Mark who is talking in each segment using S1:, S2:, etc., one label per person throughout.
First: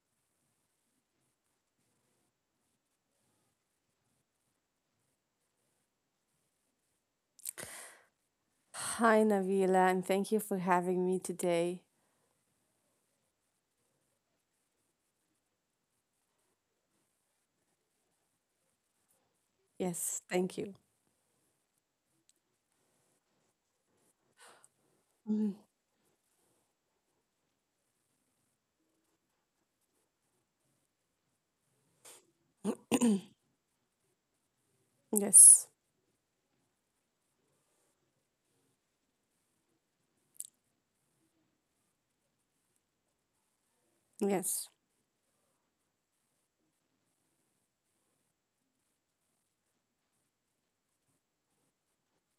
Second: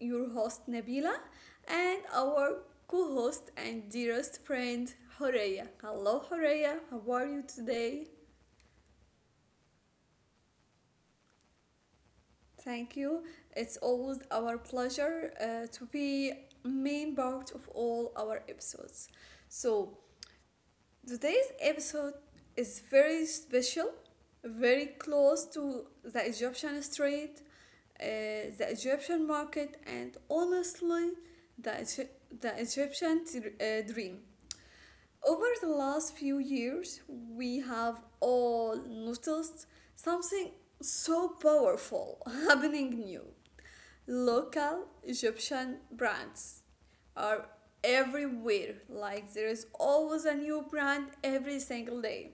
S1: your host Nabila, and our co host and dearest friend Horea. Hello, Horea, how are you today?
S2: Hi, Navila, and thank you for having me today.
S1: Thank you. It's always our pleasure to be main part of all our episodes. So
S2: Yes, thank you.
S1: today's episode is very special, very close
S2: Mhm.
S1: to the Egyptian street, uh, the Egyptian market, and honestly, the, the Egyptian dream. Over
S2: Yes,
S1: the last few years, we have all noticed something so powerful happening new.
S2: yes,
S1: Local Egyptian brands are everywhere. Like there is always a new brand every single day.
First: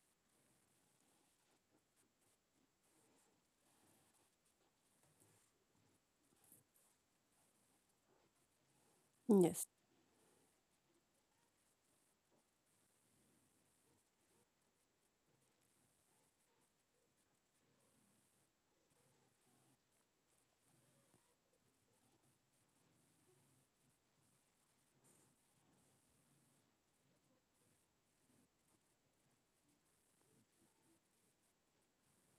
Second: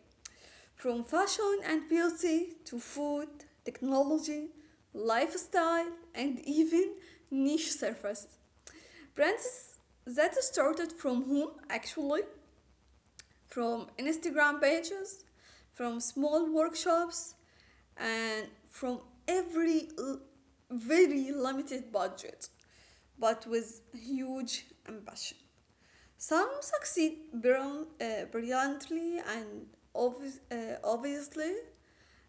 S1: From fashion and beauty to food, technology, lifestyle, and even niche services.
S2: yes,
S1: Brands that started from whom actually? From Instagram pages, from small workshops, and from every very limited budget, but with huge ambition. Some succeed brilliantly and obviously,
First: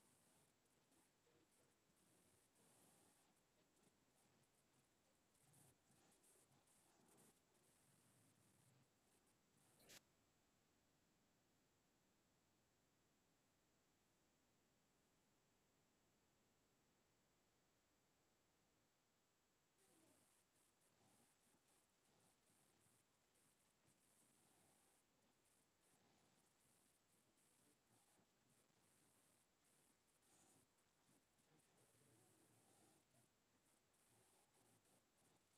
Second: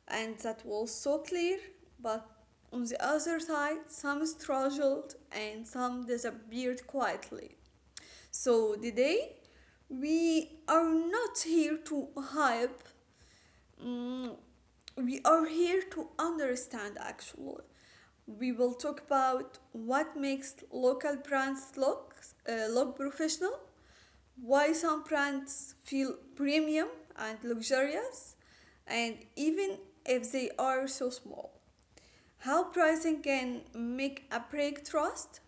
S1: and that was so clear, but on the other side, some struggled and some disappeared quietly. So today we are not here to hype. mm, we are here to understand actually. We will talk about what makes local brands look look professional, why some brands feel premium and luxurious, and even if they are so small how pricing can make a break trust,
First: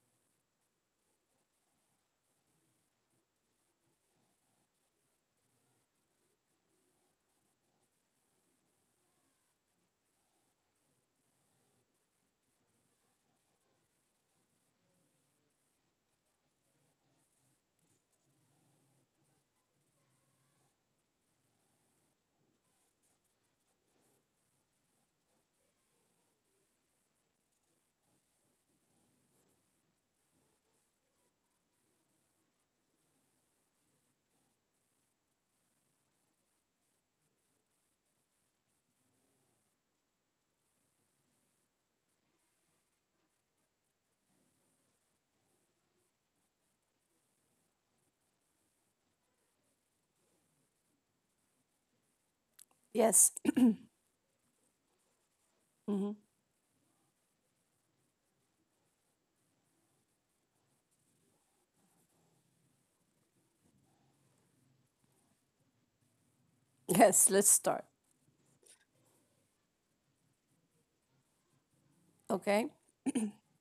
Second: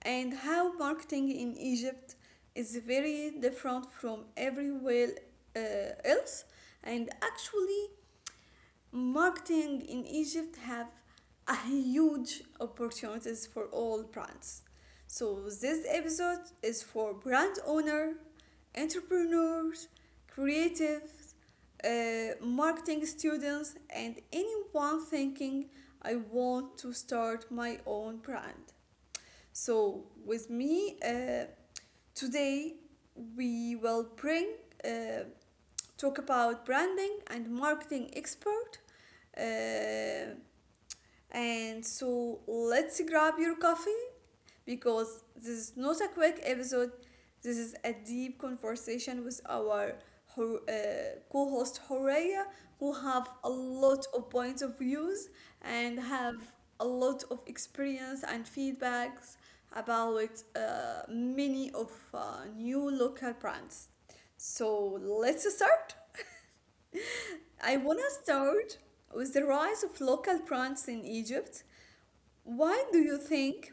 S1: and how marketing in Egypt is very different from everywhere uh, else. And actually, marketing in Egypt have a huge opportunities for all brands. So this episode is for brand owner, entrepreneurs, creatives, marketing students, and anyone thinking I want to start my own brand. So with me today, we will bring uh, talk about branding and marketing expert uh, and so let's grab your coffee because this is not a quick episode. This is a deep conversation with our co-host Horea, who have
S2: yes,
S1: a lot of points of views and
S2: Mhm.
S1: have a lot of experience and feedbacks about many of new local brands. So let's start.
S2: Yes. Let's
S1: I
S2: start.
S1: want to start with the rise of local brands in Egypt.
S2: Okay,
S1: Why do you think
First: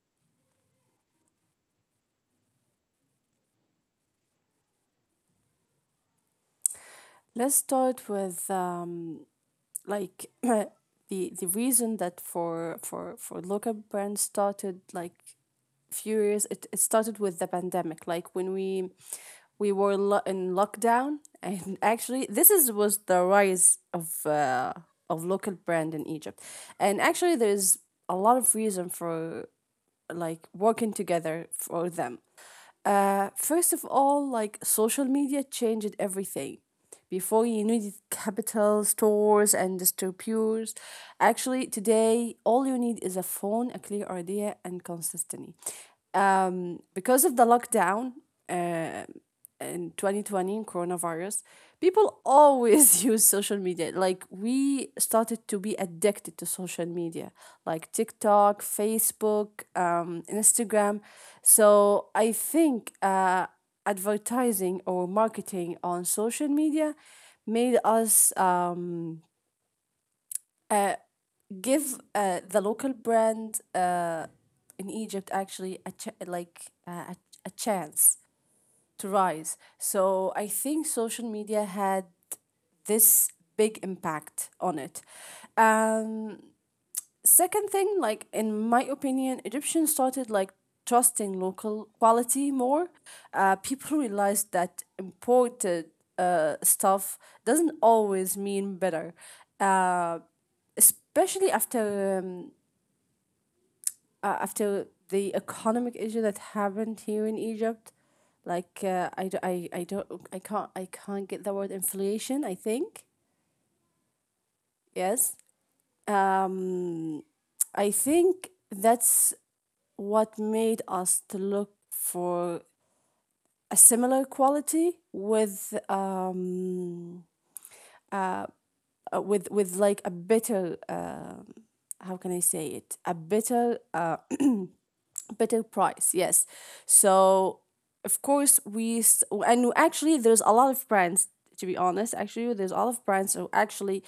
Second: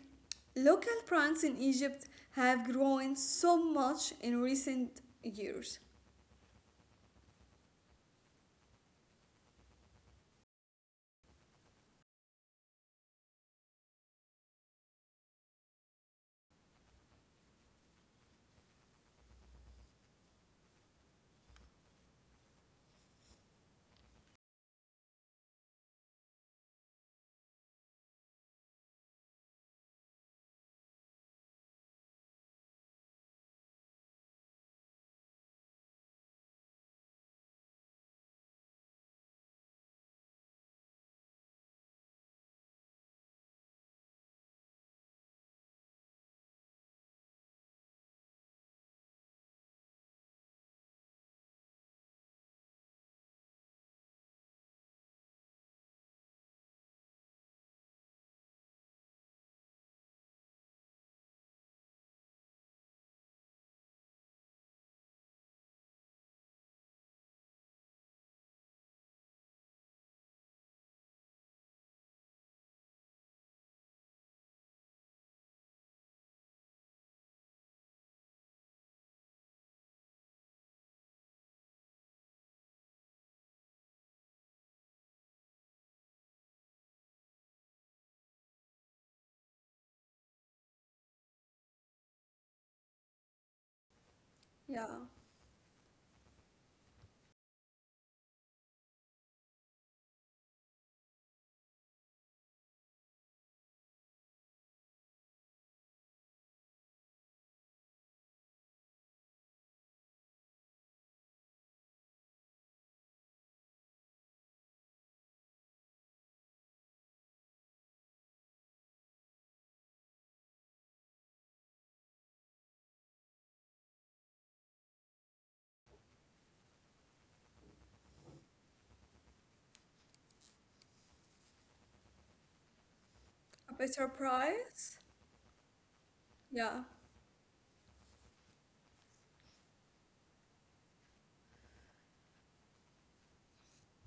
S1: local brands in Egypt have grown so much in recent years?
S2: let's start with like the the reason that for local brands started, like, few years, it started with the pandemic, like when we were in lockdown, and actually this is was the rise of local brand in Egypt, and actually there's a lot of reason for, like, working together for them. First of all, like, social media changed everything. Before you needed capital, stores, and distributors. Actually, today all you need is a phone, a clear idea, and consistency. Because of the lockdown, uh, in 2020, in coronavirus, people always use social media. Like, we started to be addicted to social media, like TikTok, Facebook, Instagram. So I think advertising or marketing on social media made us uh, give, the local brand, in Egypt, actually like, a chance to rise. So I think social media had this big impact on it. Um, Second thing, like, in my opinion, Egyptians started, like, trusting local quality more. People realized that
S1: Yeah,
S2: imported stuff doesn't always mean better. Uh, Especially after after the economic issue that happened here in Egypt, like, I don't, I can't get the word inflation, I think. Yes. Um, I think that's what made us to look for a similar quality with uh, with, like, a better how can I say it — a
S1: a
S2: better
S1: better price?
S2: better price. Yes.
S1: Yeah,
S2: So of course and actually there's a lot of brands, to be honest, actually there's a lot of brands are actually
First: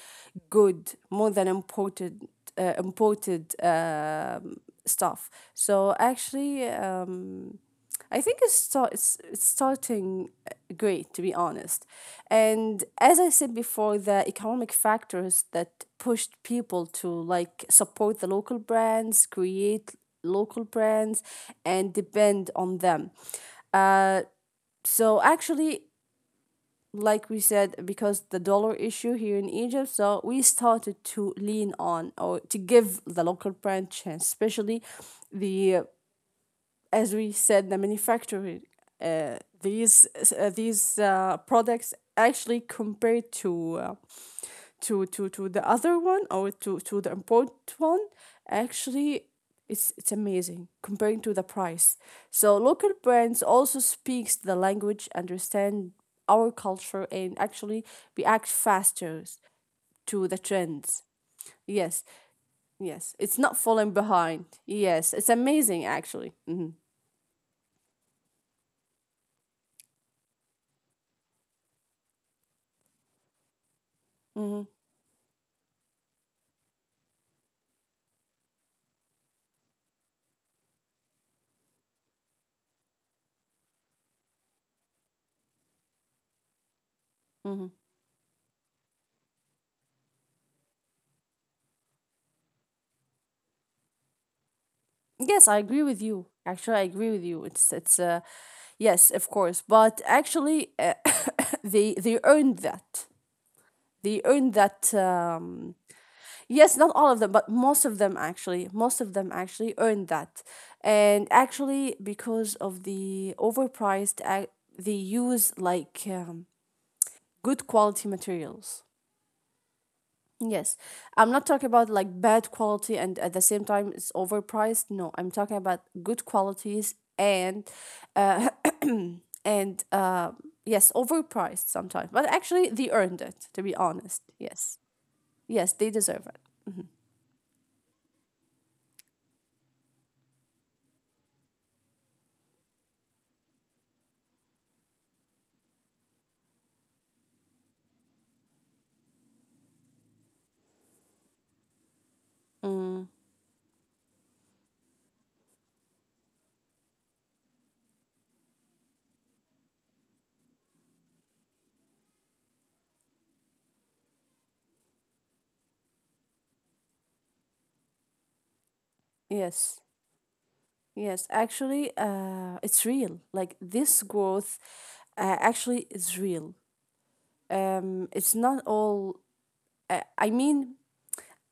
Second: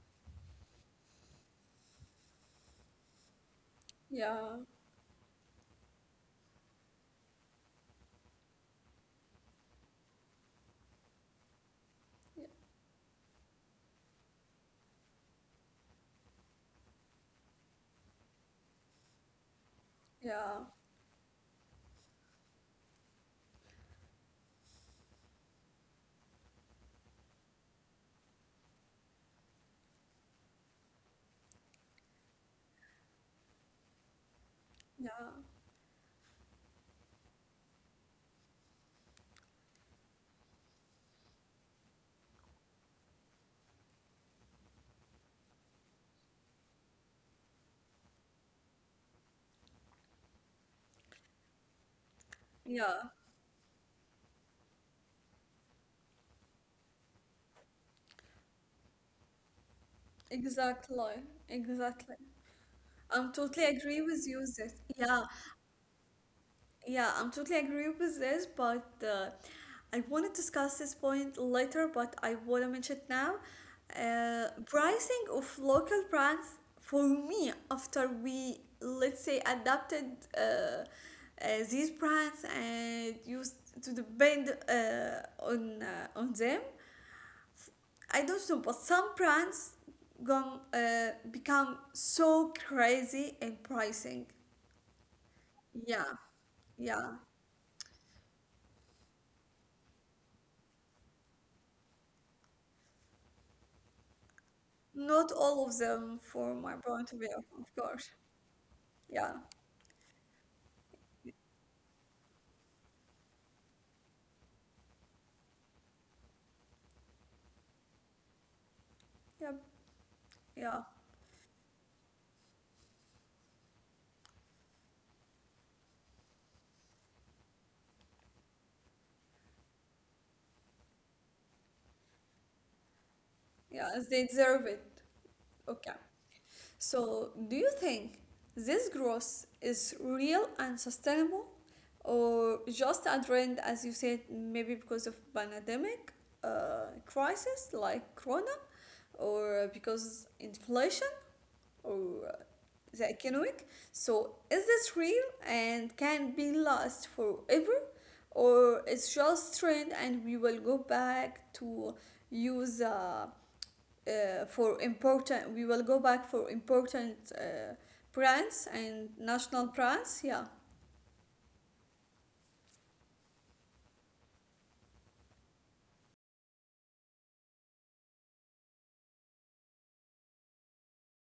S2: good, more than imported imported
S1: yeah,
S2: stuff. So actually, I think it's starting great, to be honest.
S1: y-
S2: And as I said before, the economic factors that pushed people to, like, support the local brands, create
S1: yeah,
S2: local brands, and depend on them. Uh, so actually, like we said, because the dollar issue here in Egypt, so we started to lean on or to give the local brand chance, especially
S1: yeah,
S2: the, as we said, the manufacturer, these, these products, actually, compared to to the other one, or to the important one, actually it's amazing comparing to the price. So local
S1: yeah,
S2: brands also speaks the language, understand our culture, and actually react faster to the trends.
S1: exactly,
S2: Yes,
S1: exactly.
S2: yes, it's
S1: I'm
S2: not
S1: totally
S2: falling
S1: agree with
S2: behind.
S1: you that,
S2: Yes, it's
S1: yeah.
S2: amazing, actually. Hmm.
S1: Yeah, I'm totally agree with this, but I want to discuss this point later, but I want to mention it now.
S2: Hmm.
S1: Pricing of local brands for me, after we, let's say, adapted uh, uh, these brands and used to depend on them, I don't know, but some brands gone, become so crazy in pricing.
S2: Yes, I agree with you.
S1: Yeah,
S2: Actually, I agree with
S1: yeah.
S2: you. It's. Yes, of course, but actually, they earned that. They earned that.
S1: Not all of them, from
S2: Yes,
S1: my
S2: not all
S1: point
S2: of
S1: of
S2: them,
S1: view,
S2: but
S1: of
S2: most of them,
S1: course.
S2: actually, most of them
S1: Yeah,
S2: actually earned that. And actually, because of the overpriced they use, like, good quality materials.
S1: yeah,
S2: Yes,
S1: yeah,
S2: I'm not talking about like bad quality and at the same time it's overpriced. No, I'm talking about good qualities and uh, and yes, overpriced sometimes. But actually, they earned it. To be
S1: yeah.
S2: honest,
S1: They
S2: yes.
S1: deserve it.
S2: Yes, they
S1: Okay.
S2: deserve it.
S1: So, do you think this growth is real and sustainable, or just a trend, as you said, maybe because of pandemic crisis like Corona, or because inflation, or
S2: Mm,
S1: the economic. So is this real and can be last forever, or it's just trend and we will go back to use for important. We will go back for important brands and national
S2: yes,
S1: brands. Yeah,
S2: yes. Actually, it's real. Like, this growth, actually, is real. It's not all. I mean,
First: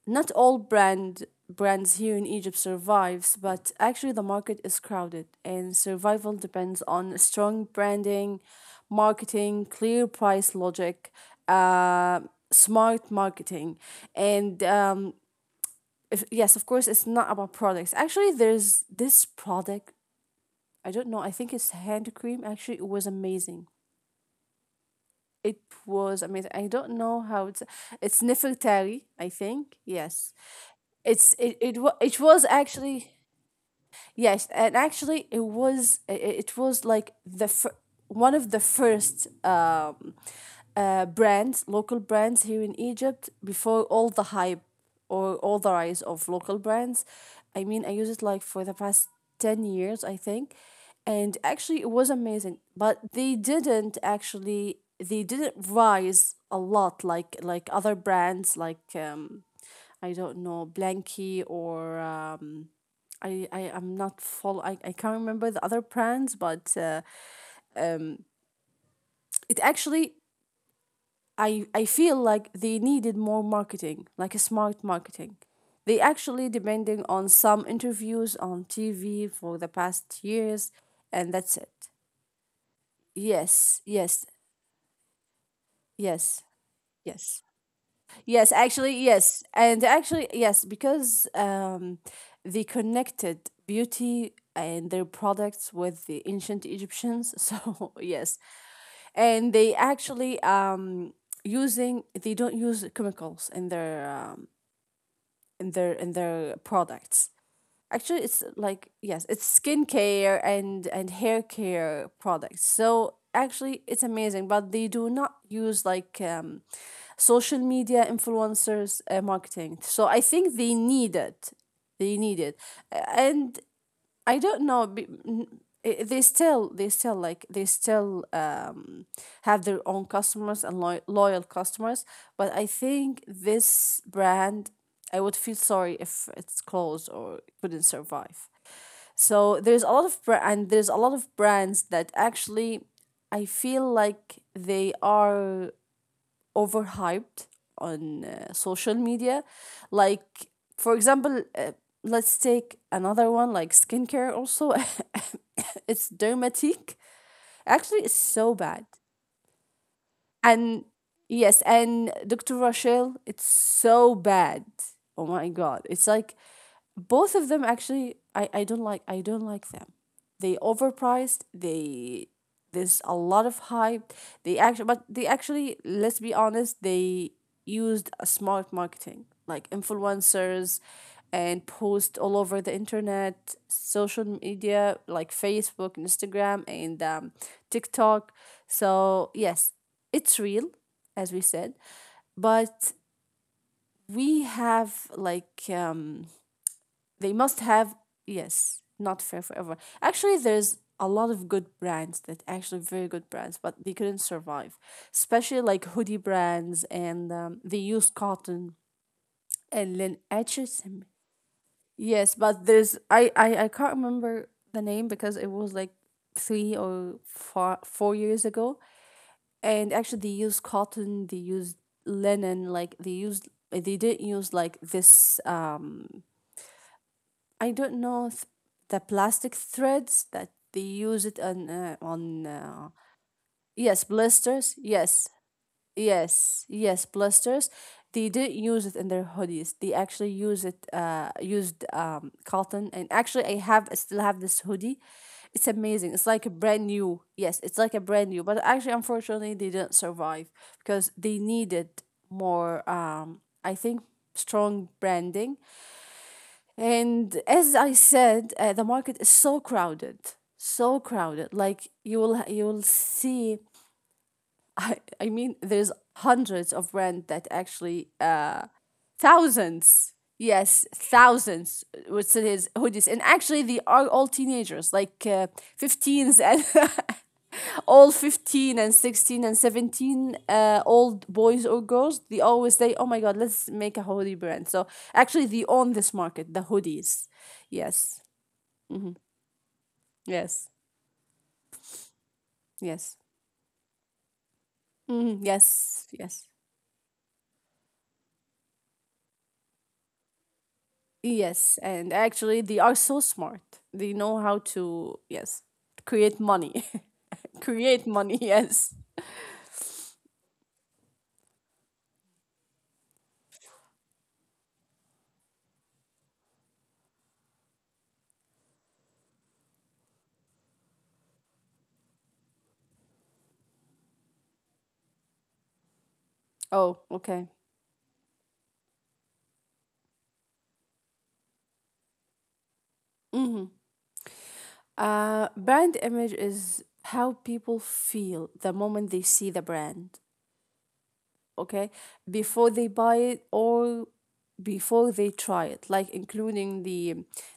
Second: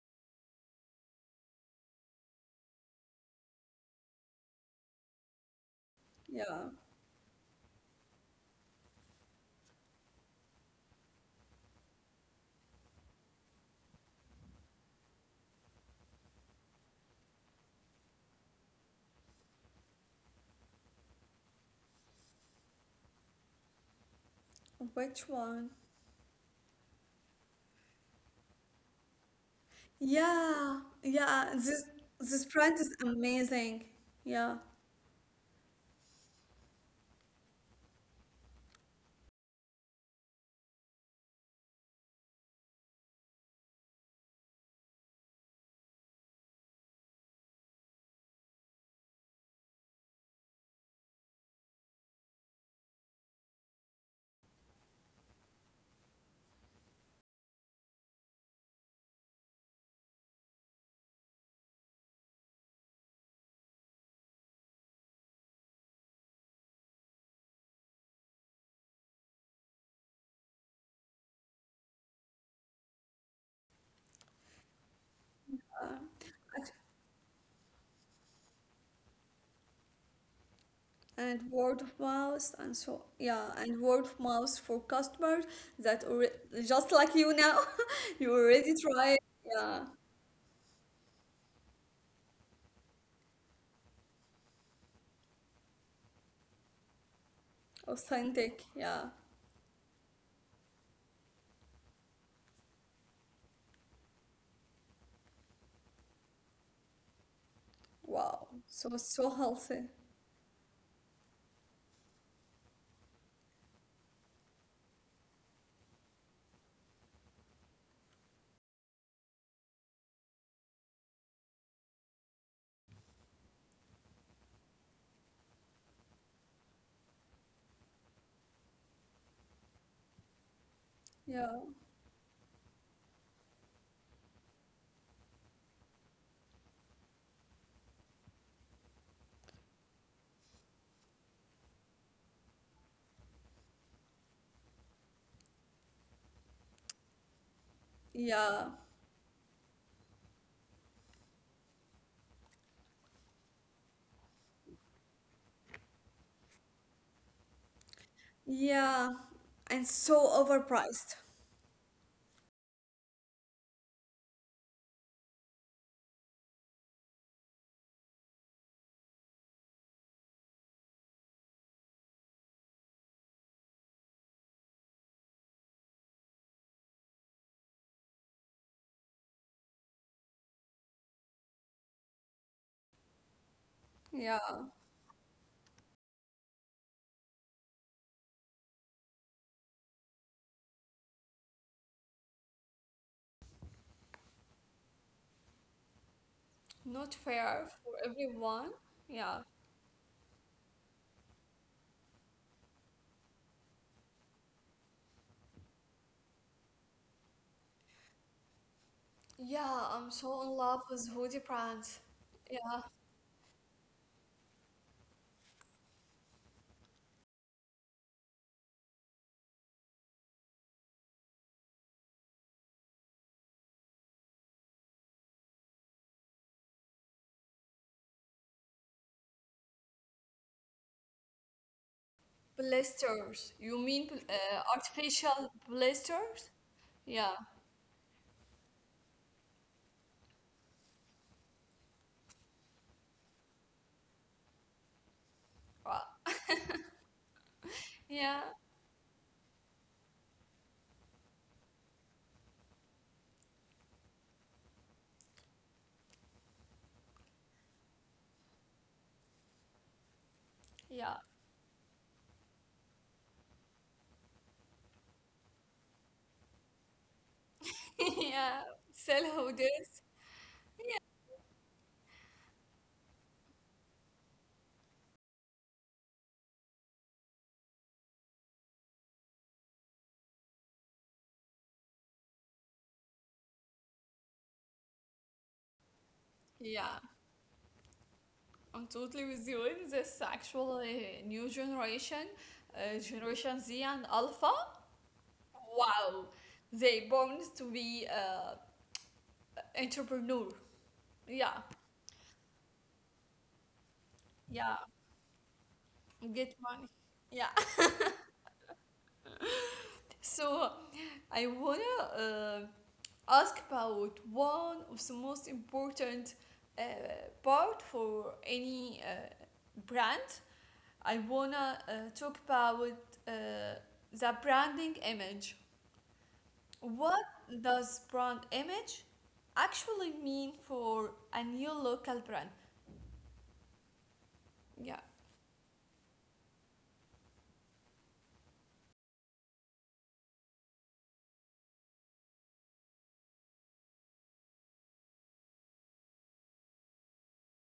S2: not all brand brands here in Egypt survives, but actually the market is crowded and survival
S1: yeah.
S2: depends on strong branding, marketing, clear price logic, uh, smart marketing, and if, yes, of course, it's not about products. Actually, there's this product. I don't know. I think it's hand cream. Actually, it was amazing.
S1: Which
S2: It
S1: one?
S2: was amazing. I don't know how it's. It's Nefertari, I think. Yes,
S1: Yeah,
S2: it's
S1: yeah.
S2: it it, wa- it
S1: This
S2: was,
S1: brand is
S2: actually.
S1: amazing.
S2: Yes,
S1: Yeah.
S2: and actually, it was like one of the first brands, local brands here in Egypt, before all the hype or all the rise of local brands. I mean, I use it like for the past 10 years, I think, and actually, it was amazing. But they didn't, actually they didn't rise a lot, like other brands, like, I don't know, Blanky or — I am not full. I can't remember the other brands, but it actually — I feel like they needed more marketing, like a smart marketing. They actually depending on some interviews on TV for the past years,
S1: And
S2: and that's
S1: word of
S2: it.
S1: mouth and so yeah and
S2: Yes,
S1: word of
S2: yes,
S1: mouth for customers that
S2: yes,
S1: just like you
S2: yes,
S1: now. You
S2: yes.
S1: already
S2: Actually,
S1: try.
S2: yes,
S1: Yeah,
S2: and actually, yes, because they connected beauty and their products with the ancient Egyptians. So yes,
S1: authentic, yeah.
S2: and they actually using they don't use chemicals in their in their products. Actually,
S1: Wow,
S2: it's
S1: so
S2: like,
S1: so
S2: yes, it's
S1: healthy,
S2: skincare and hair care products, so actually it's amazing, but they do not use, like, social media influencers marketing, so I think they need it, they need it. And I don't know. They still, they still have their own customers and lo loyal
S1: yeah,
S2: customers. But I think this brand, I would feel sorry if it's closed or couldn't survive. So there's a lot of bra- and there's a lot of brands that, actually, I feel like they are overhyped on
S1: yeah,
S2: social media. Like, for example, let's take another one, like skincare also. It's Dermatique. Actually, it's so bad.
S1: yeah, and so
S2: And
S1: overpriced,
S2: yes, and Dr. Rochelle, it's so bad. Oh my God. It's like both of them, actually I don't like, I don't like them. They overpriced, they there's a lot of hype. They actually, let's be honest, they used a smart marketing, like influencers and post all over the internet, social
S1: yeah,
S2: media, like Facebook, Instagram and TikTok. So yes, it's real, as we said, but we have like
S1: not
S2: they
S1: fair
S2: must
S1: for
S2: have,
S1: everyone,
S2: yes, not
S1: yeah,
S2: fair forever. Actually, there's a lot of good brands that actually very good brands, but they couldn't survive, especially like hoodie brands, and they use cotton
S1: yeah.
S2: and
S1: I'm
S2: then
S1: so in love
S2: etches
S1: with
S2: and-.
S1: hoodie brands,
S2: Yes, but
S1: yeah,
S2: there's, I can't remember the name because it was like three or four, 4 years ago, and actually they used cotton, they used linen, like they didn't use like this I don't know the plastic threads that they use it on
S1: blisters you mean
S2: yes, blisters, yes,
S1: artificial blisters,
S2: yes, yes,
S1: yeah.
S2: blisters. They didn't use it in their hoodies. They actually use it, used, cotton, and actually I still have this hoodie. It's
S1: Wow.
S2: amazing. It's like a brand new. Yes, it's like a brand
S1: Yeah.
S2: new. But actually, unfortunately, they didn't survive because they needed more. I think strong branding, and as I said, the market is so crowded, so
S1: Yeah.
S2: crowded. Like, you will see. I mean, there's hundreds of brands that actually
S1: Yeah, still how.
S2: thousands, yes, thousands, would sell his hoodies, and actually they are all teenagers, like, 15's, and all 15 and 16 and 17 old boys or girls. They always say, oh my God, let's make a hoodie brand. So actually they own this market, the
S1: Yeah,
S2: hoodies. Yes.
S1: I'm totally with you in this actual
S2: Yes,
S1: new generation,
S2: yes.
S1: Generation Z and Alpha.
S2: Mhm. Yes,
S1: Wow,
S2: yes.
S1: they born to be entrepreneur. Yeah,
S2: Yes, and actually they are so smart. They know how
S1: yeah,
S2: to, yes, create
S1: get money.
S2: money.
S1: Yeah,
S2: Create money, yes.
S1: so I wanna uh, ask about one of the most important uh, part for any brand. I wanna talk about uh, the branding image.
S2: Oh,
S1: What
S2: okay.
S1: does brand image actually mean for a new local brand?
S2: Mm-hmm.
S1: Yeah,
S2: Brand image is how people feel the moment they see the brand. Okay. Before they buy it, or before they try it, like, including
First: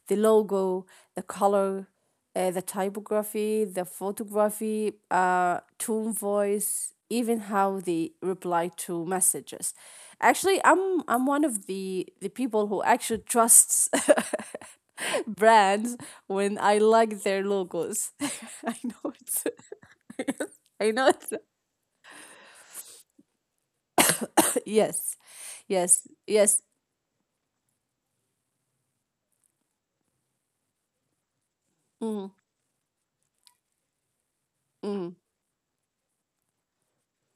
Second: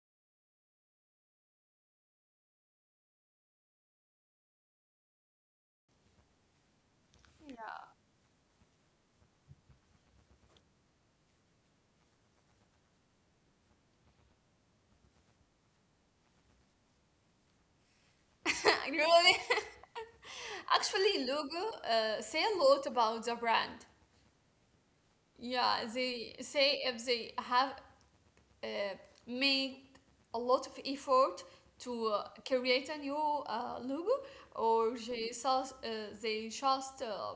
S2: the logo, the color, the typography, the photography, tone, voice, even how they reply to messages. Actually, I'm one of the people who actually trusts brands when I like their logos. I know
S1: really.
S2: it's — I know
S1: Actually,
S2: it's —
S1: logo say a lot about the brand.
S2: yes,
S1: Yeah,
S2: yes,
S1: they
S2: yes.
S1: say if they have uh, made a lot of effort to
S2: Mm.
S1: create a new logo or
S2: Mhm,
S1: uh, they just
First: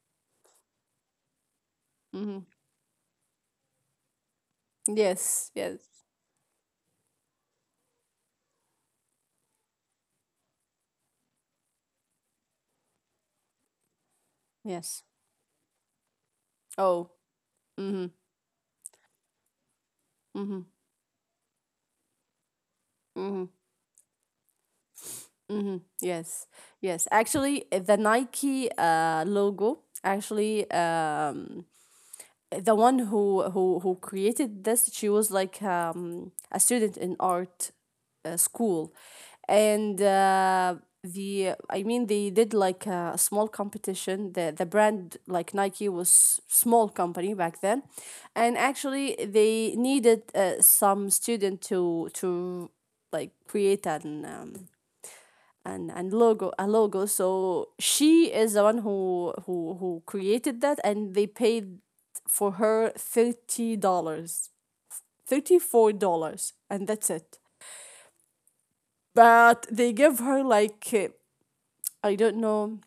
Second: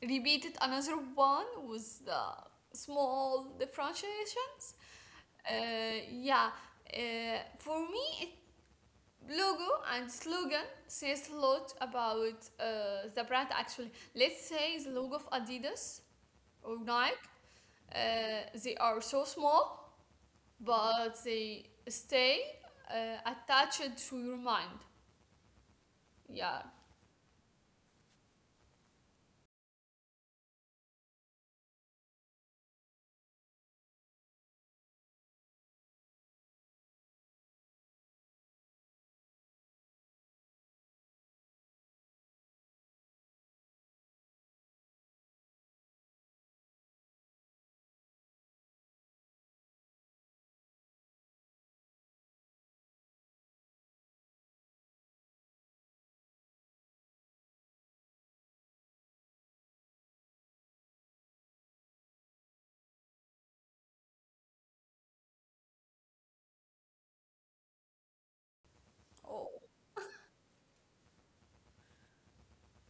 S1: repeated another one with the
S2: mhm.
S1: small differentiations.
S2: Yes,
S1: Uh,
S2: yes,
S1: yeah, uh, for me, it, logo and slogan says a lot about the brand actually. Let's say the
S2: yes.
S1: logo of Adidas or
S2: Oh,
S1: Nike, uh, they are so small
S2: mhm,
S1: but they stay
S2: mhm,
S1: attached to your mind.
S2: mhm. Yes,
S1: Yeah.
S2: yes. Actually, the Nike logo, actually, the one who created this, she was like, a student in art school, and the, I mean, they did like a small competition. The brand, like Nike, was small company back then, and actually they needed, some student to, like, create an and logo, a logo. So she is the one who created that, and they paid for her $30, $34, and that's it.
S1: Oh,
S2: But they give her, like, I don't know,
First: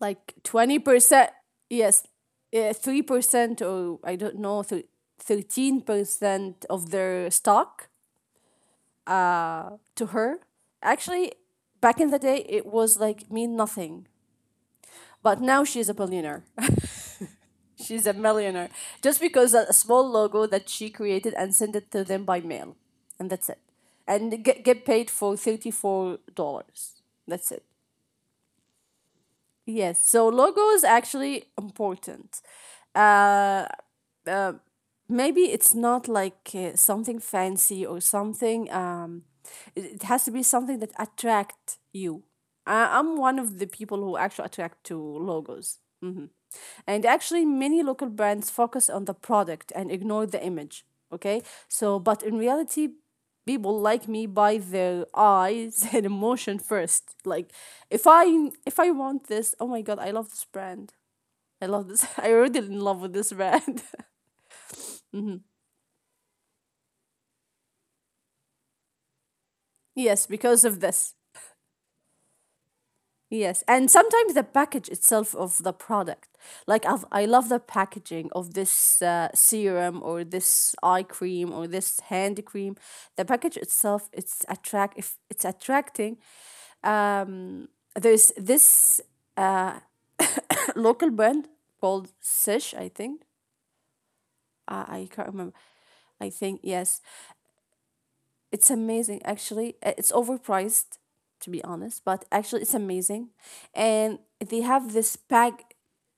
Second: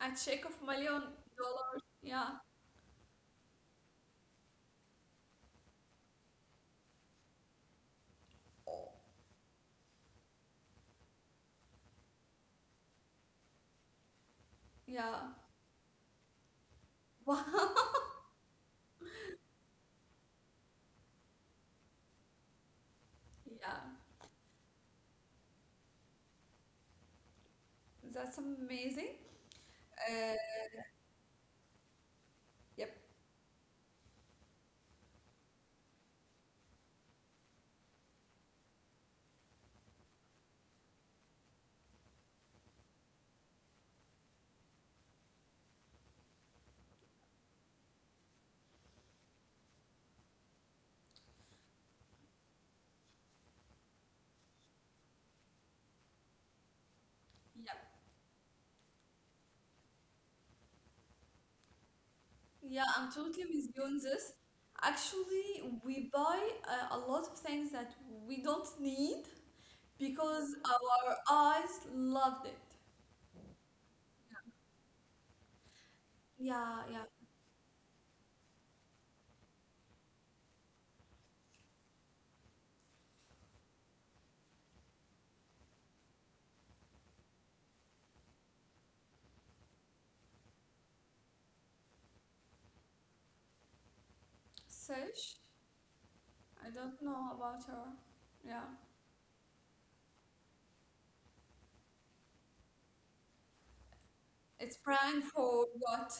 S1: a check of million
S2: 20%.
S1: dollars.
S2: Yes.
S1: Yeah.
S2: 3%, or I don't know, 13% of their stock,
S1: Oh,
S2: to her. Actually, back in the day, it was like mean nothing,
S1: yeah.
S2: but now she's a billionaire.
S1: Wow.
S2: She's a millionaire. Just because a small logo that she created and sent it to them by mail. And that's it.
S1: Yeah.
S2: And get paid for $34. That's it.
S1: That's amazing.
S2: Yes. So
S1: Uh,
S2: logo is actually important.
S1: yep.
S2: Uh, Maybe it's not like something fancy or something. It has to be something that attract you. I'm one of the people who actually attract to logos. And actually many local brands focus on the product and ignore the image. Okay, but in reality people like me buy their eyes and emotion first, like
S1: Yep.
S2: if I want this, oh my god, I love this brand, I love this I already in
S1: Yeah,
S2: love
S1: I'm
S2: with this
S1: totally with you
S2: brand
S1: on this. Actually, we buy a lot of things that we don't need
S2: Yes,
S1: because
S2: because of this.
S1: our eyes loved it.
S2: Yes, and sometimes the package itself of the product. Like
S1: Yeah, yeah.
S2: I love the packaging of this serum or this eye cream or this hand cream. The package itself, it's attract if it's attracting. Um, there's this uh, local brand called Sish, I think. I can't
S1: Sesh,
S2: remember. I think
S1: I don't
S2: yes.
S1: know about her. Yeah.
S2: It's amazing, actually. It's overpriced, to be honest, but actually, it's amazing. And they
S1: It's
S2: have this
S1: prank for
S2: pack,
S1: what?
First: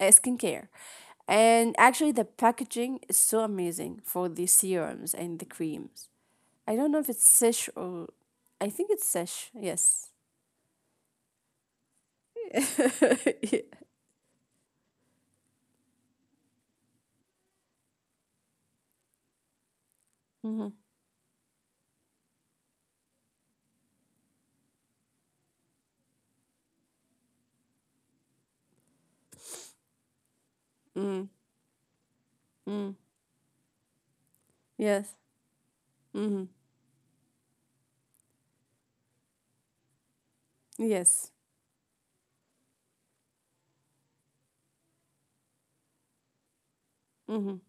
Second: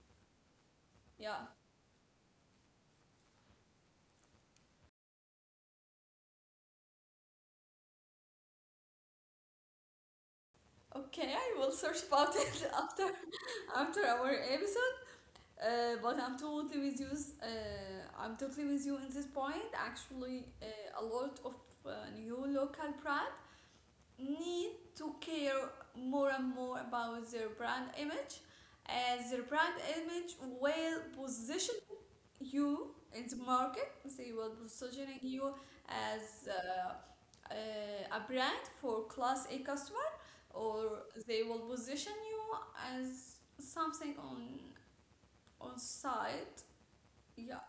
S2: skincare.
S1: Yeah.
S2: And actually, the packaging is so amazing for the serums and the creams. I don't know if it's Sesh or. I think it's Sesh, yes.
S1: Okay, I will search about it after
S2: Yeah.
S1: after our episode. But I'm totally with you. I'm totally with you in this point. Actually,
S2: Mm-hmm.
S1: a lot of uh, new local brand need to care more and more about their brand image, as their brand image will
S2: Mm,
S1: position you
S2: mm,
S1: in the market. They will
S2: yes.
S1: positioning you
S2: Mm-hmm.
S1: as a brand for class a customer, or
S2: Yes.
S1: they will position you as something on site,
S2: Mm-hmm.
S1: yeah.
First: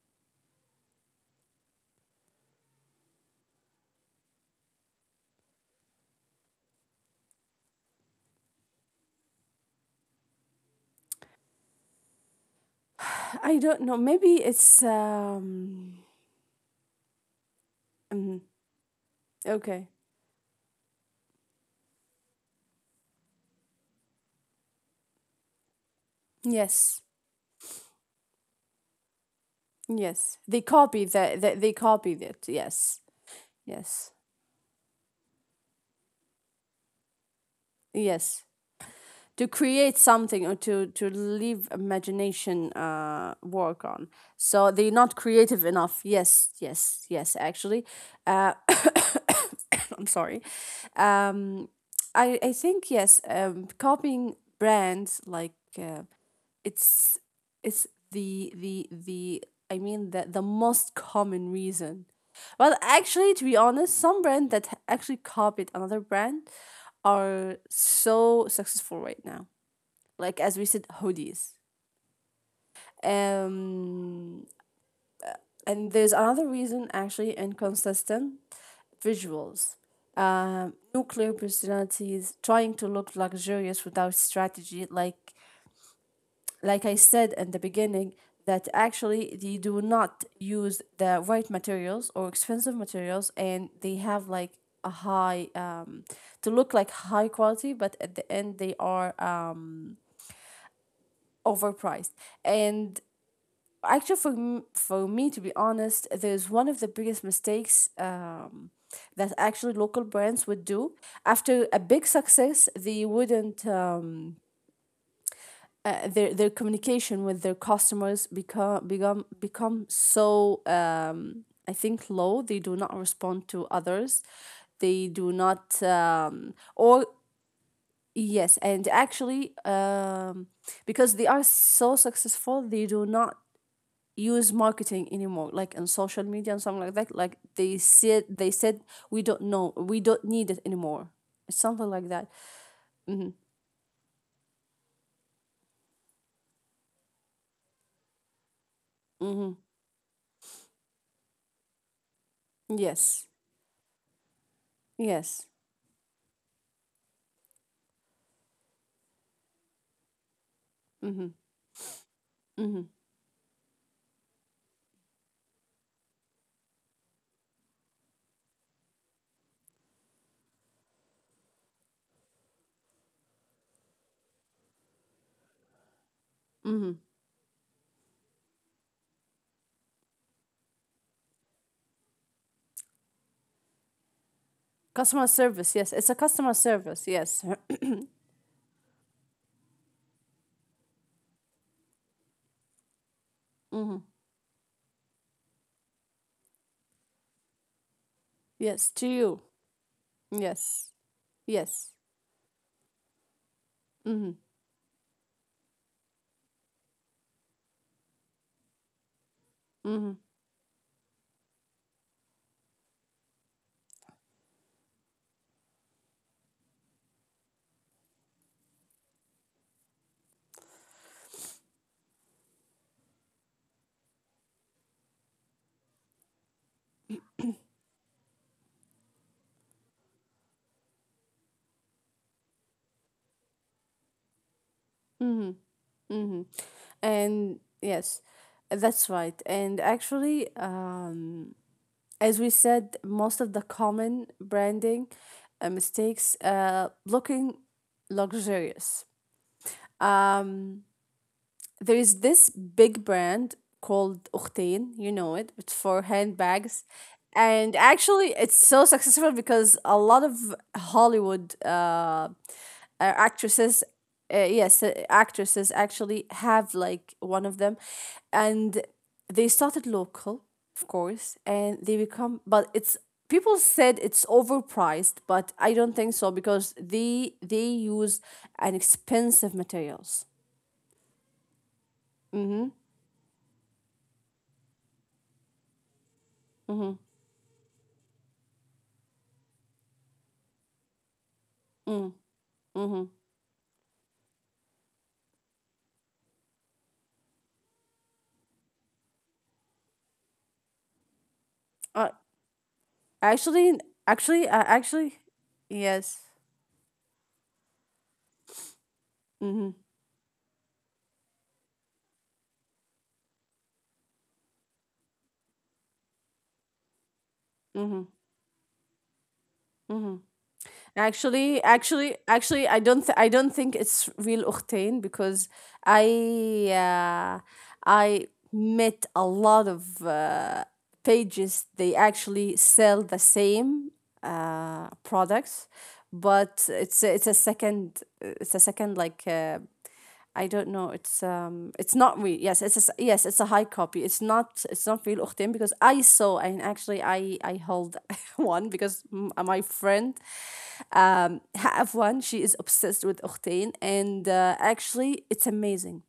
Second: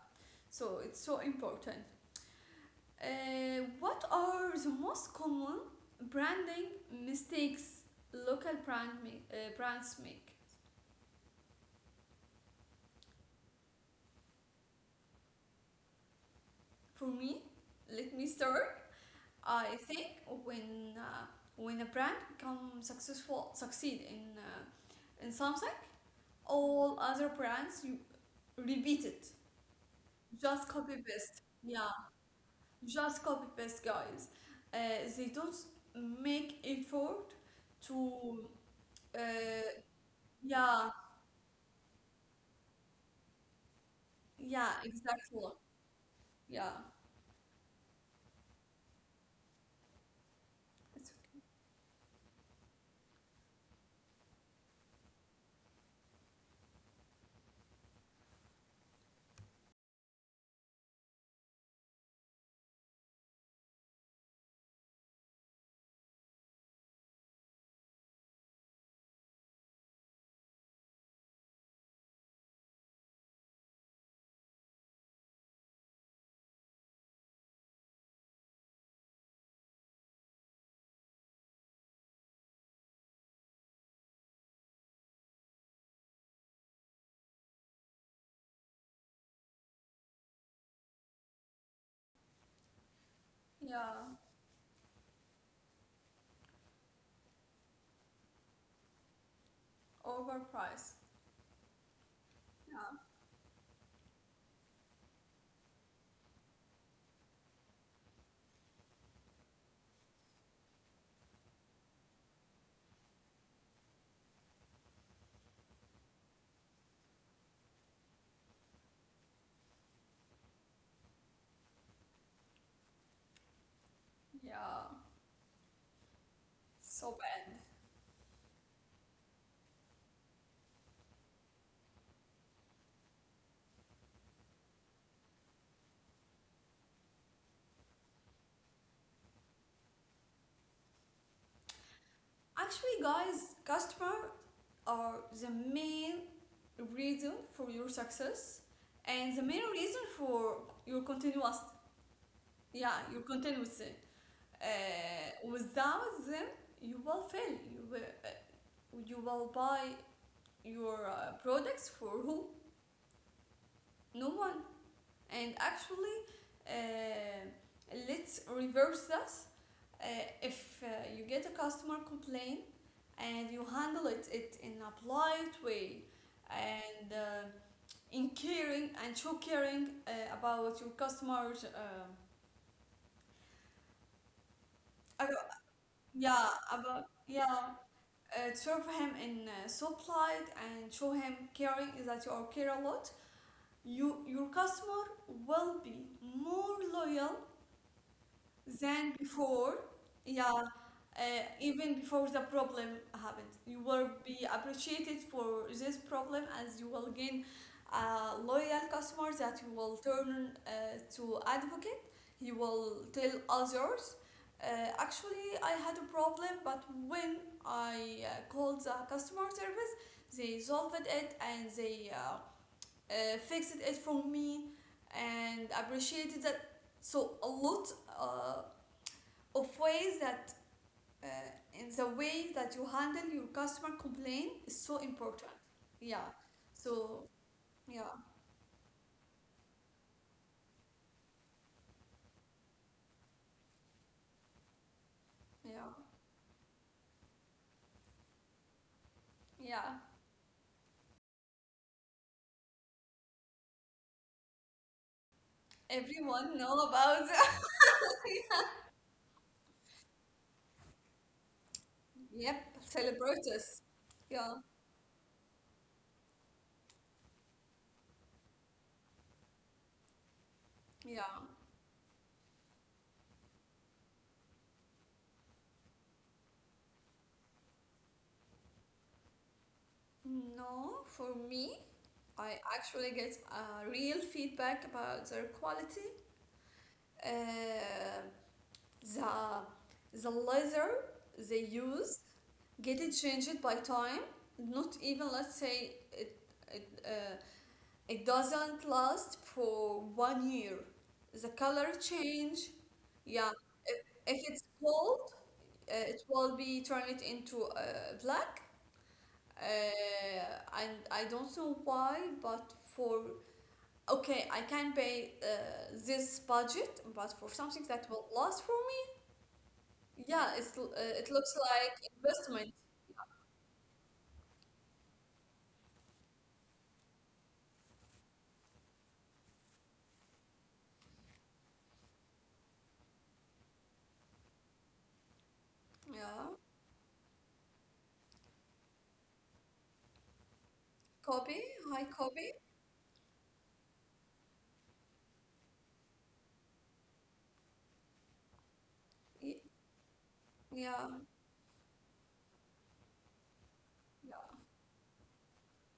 S1: So it's so important. What are the most common branding mistakes local brands make?
S2: I don't know. Maybe it's.
S1: For me, let me
S2: Mhm.
S1: start. I
S2: Okay.
S1: think when uh, when a brand becomes successful, succeed in something, all
S2: Yes.
S1: other brands you repeat it,
S2: Yes, they
S1: just copy
S2: copy that.
S1: paste.
S2: They
S1: Yeah,
S2: copied it. Yes,
S1: just copy paste,
S2: yes,
S1: guys. They don't make effort
S2: yes.
S1: to.
S2: To
S1: Uh,
S2: create something or to
S1: yeah,
S2: to leave imagination work on.
S1: yeah,
S2: So they're not
S1: exactly.
S2: creative enough. Yes,
S1: Yeah,
S2: yes, yes. Actually, uh, I'm sorry.
S1: it's okay.
S2: Um, I think yes. Copying brands like, uh, it's it's the I mean the most common reason. Well, actually, to be honest, some brand that actually copied another brand are so successful right now. Like as we said, hoodies. Um, and there's another reason, actually, inconsistent visuals. Nuclear personalities trying to look luxurious without strategy, like I said in the beginning, that actually they do not use the right materials or expensive materials, and they
S1: Yeah,
S2: have like a high to look like high quality, but at the end they are
S1: overpriced.
S2: overpriced. And actually, for for me to be honest, there's one of the biggest mistakes that actually local brands would do. After a big success they wouldn't, their communication with their customers become so I think low. They do not respond to others. They
S1: Yeah,
S2: do not or
S1: so
S2: yes, and actually because they are so successful, they do not use marketing anymore, like in social media and something like that, like they said we don't know, we don't need it anymore, it's something like that.
S1: actually,
S2: Mm-hmm.
S1: guys, customer are the main reason for your success and the
S2: Mm-hmm.
S1: main reason for your continuous, yeah, your
S2: Yes,
S1: continuous.
S2: yes.
S1: Without them, you will fail. You will buy your
S2: Mm-hmm.
S1: products for who?
S2: Mm-hmm.
S1: No one. And actually, let's reverse this. Uh, if you get a customer complaint and you handle it in a polite way
S2: Mm-hmm.
S1: and in caring and show caring about your customers,
S2: Customer
S1: about-
S2: service, yes. It's a
S1: yeah,
S2: customer
S1: about,
S2: service, yes.
S1: yeah, serve him in so polite and show him caring is that you are care a lot.
S2: Hmm.
S1: You your customer will be more loyal
S2: Yes,
S1: then
S2: to you.
S1: before, yeah,
S2: Yes. Yes.
S1: even before the problem happened, you will
S2: Hmm.
S1: be appreciated for this problem as you will gain a loyal customer that you will
S2: Hmm.
S1: turn to advocate. He will tell others. Uh, Actually, I had a problem, but when I called the customer service, they solved it and they fixed it for me and appreciated that so a lot uh, of ways that uh, in the way that you handle your customer complaint is so important.
S2: Hmm.
S1: Yeah.
S2: Hmm.
S1: So
S2: And
S1: yeah,
S2: yes, that's right. And actually, as we said, most of the common branding
S1: yeah,
S2: mistakes, looking luxurious.
S1: yeah.
S2: Um, there is this big brand called Uchtain, you know it, it's for
S1: Everyone
S2: handbags.
S1: know about.
S2: And actually, it's so successful because a lot of Hollywood uh,
S1: Yep,
S2: actresses,
S1: celebrities. Yeah,
S2: yes, actresses actually have like one of them. And they started local, of
S1: yeah.
S2: course, and they become, but it's, people said it's overpriced, but I don't think so because they use an expensive materials.
S1: No, for me, I actually get real feedback about their quality, uh, the leather they use, get it changed by time. Not even let's say it, it uh, it doesn't last for 1 year. The color
S2: Uh,
S1: change. Yeah,
S2: Actually,
S1: if, if it's
S2: actually,
S1: cold,
S2: yes.
S1: it will be turn it into black.
S2: Mm-hmm.
S1: And I don't know why, but for okay, I can pay this budget, but for
S2: Mm-hmm.
S1: something that will last for
S2: Mm-hmm.
S1: me, yeah, it looks like
S2: Actually,
S1: investment.
S2: I don't think it's real Octane because I, uh, I met a lot of pages. They actually sell the same products,
S1: Yeah,
S2: but it's a second like. I don't know.
S1: copy.
S2: It's not
S1: Hi,
S2: real. Yes,
S1: copy.
S2: yes, it's a high copy. It's not real Uchtim because I saw, and actually I hold one because my
S1: Y-
S2: friend
S1: yeah,
S2: have one. She is obsessed with Octane, and
S1: yeah.
S2: actually, it's amazing.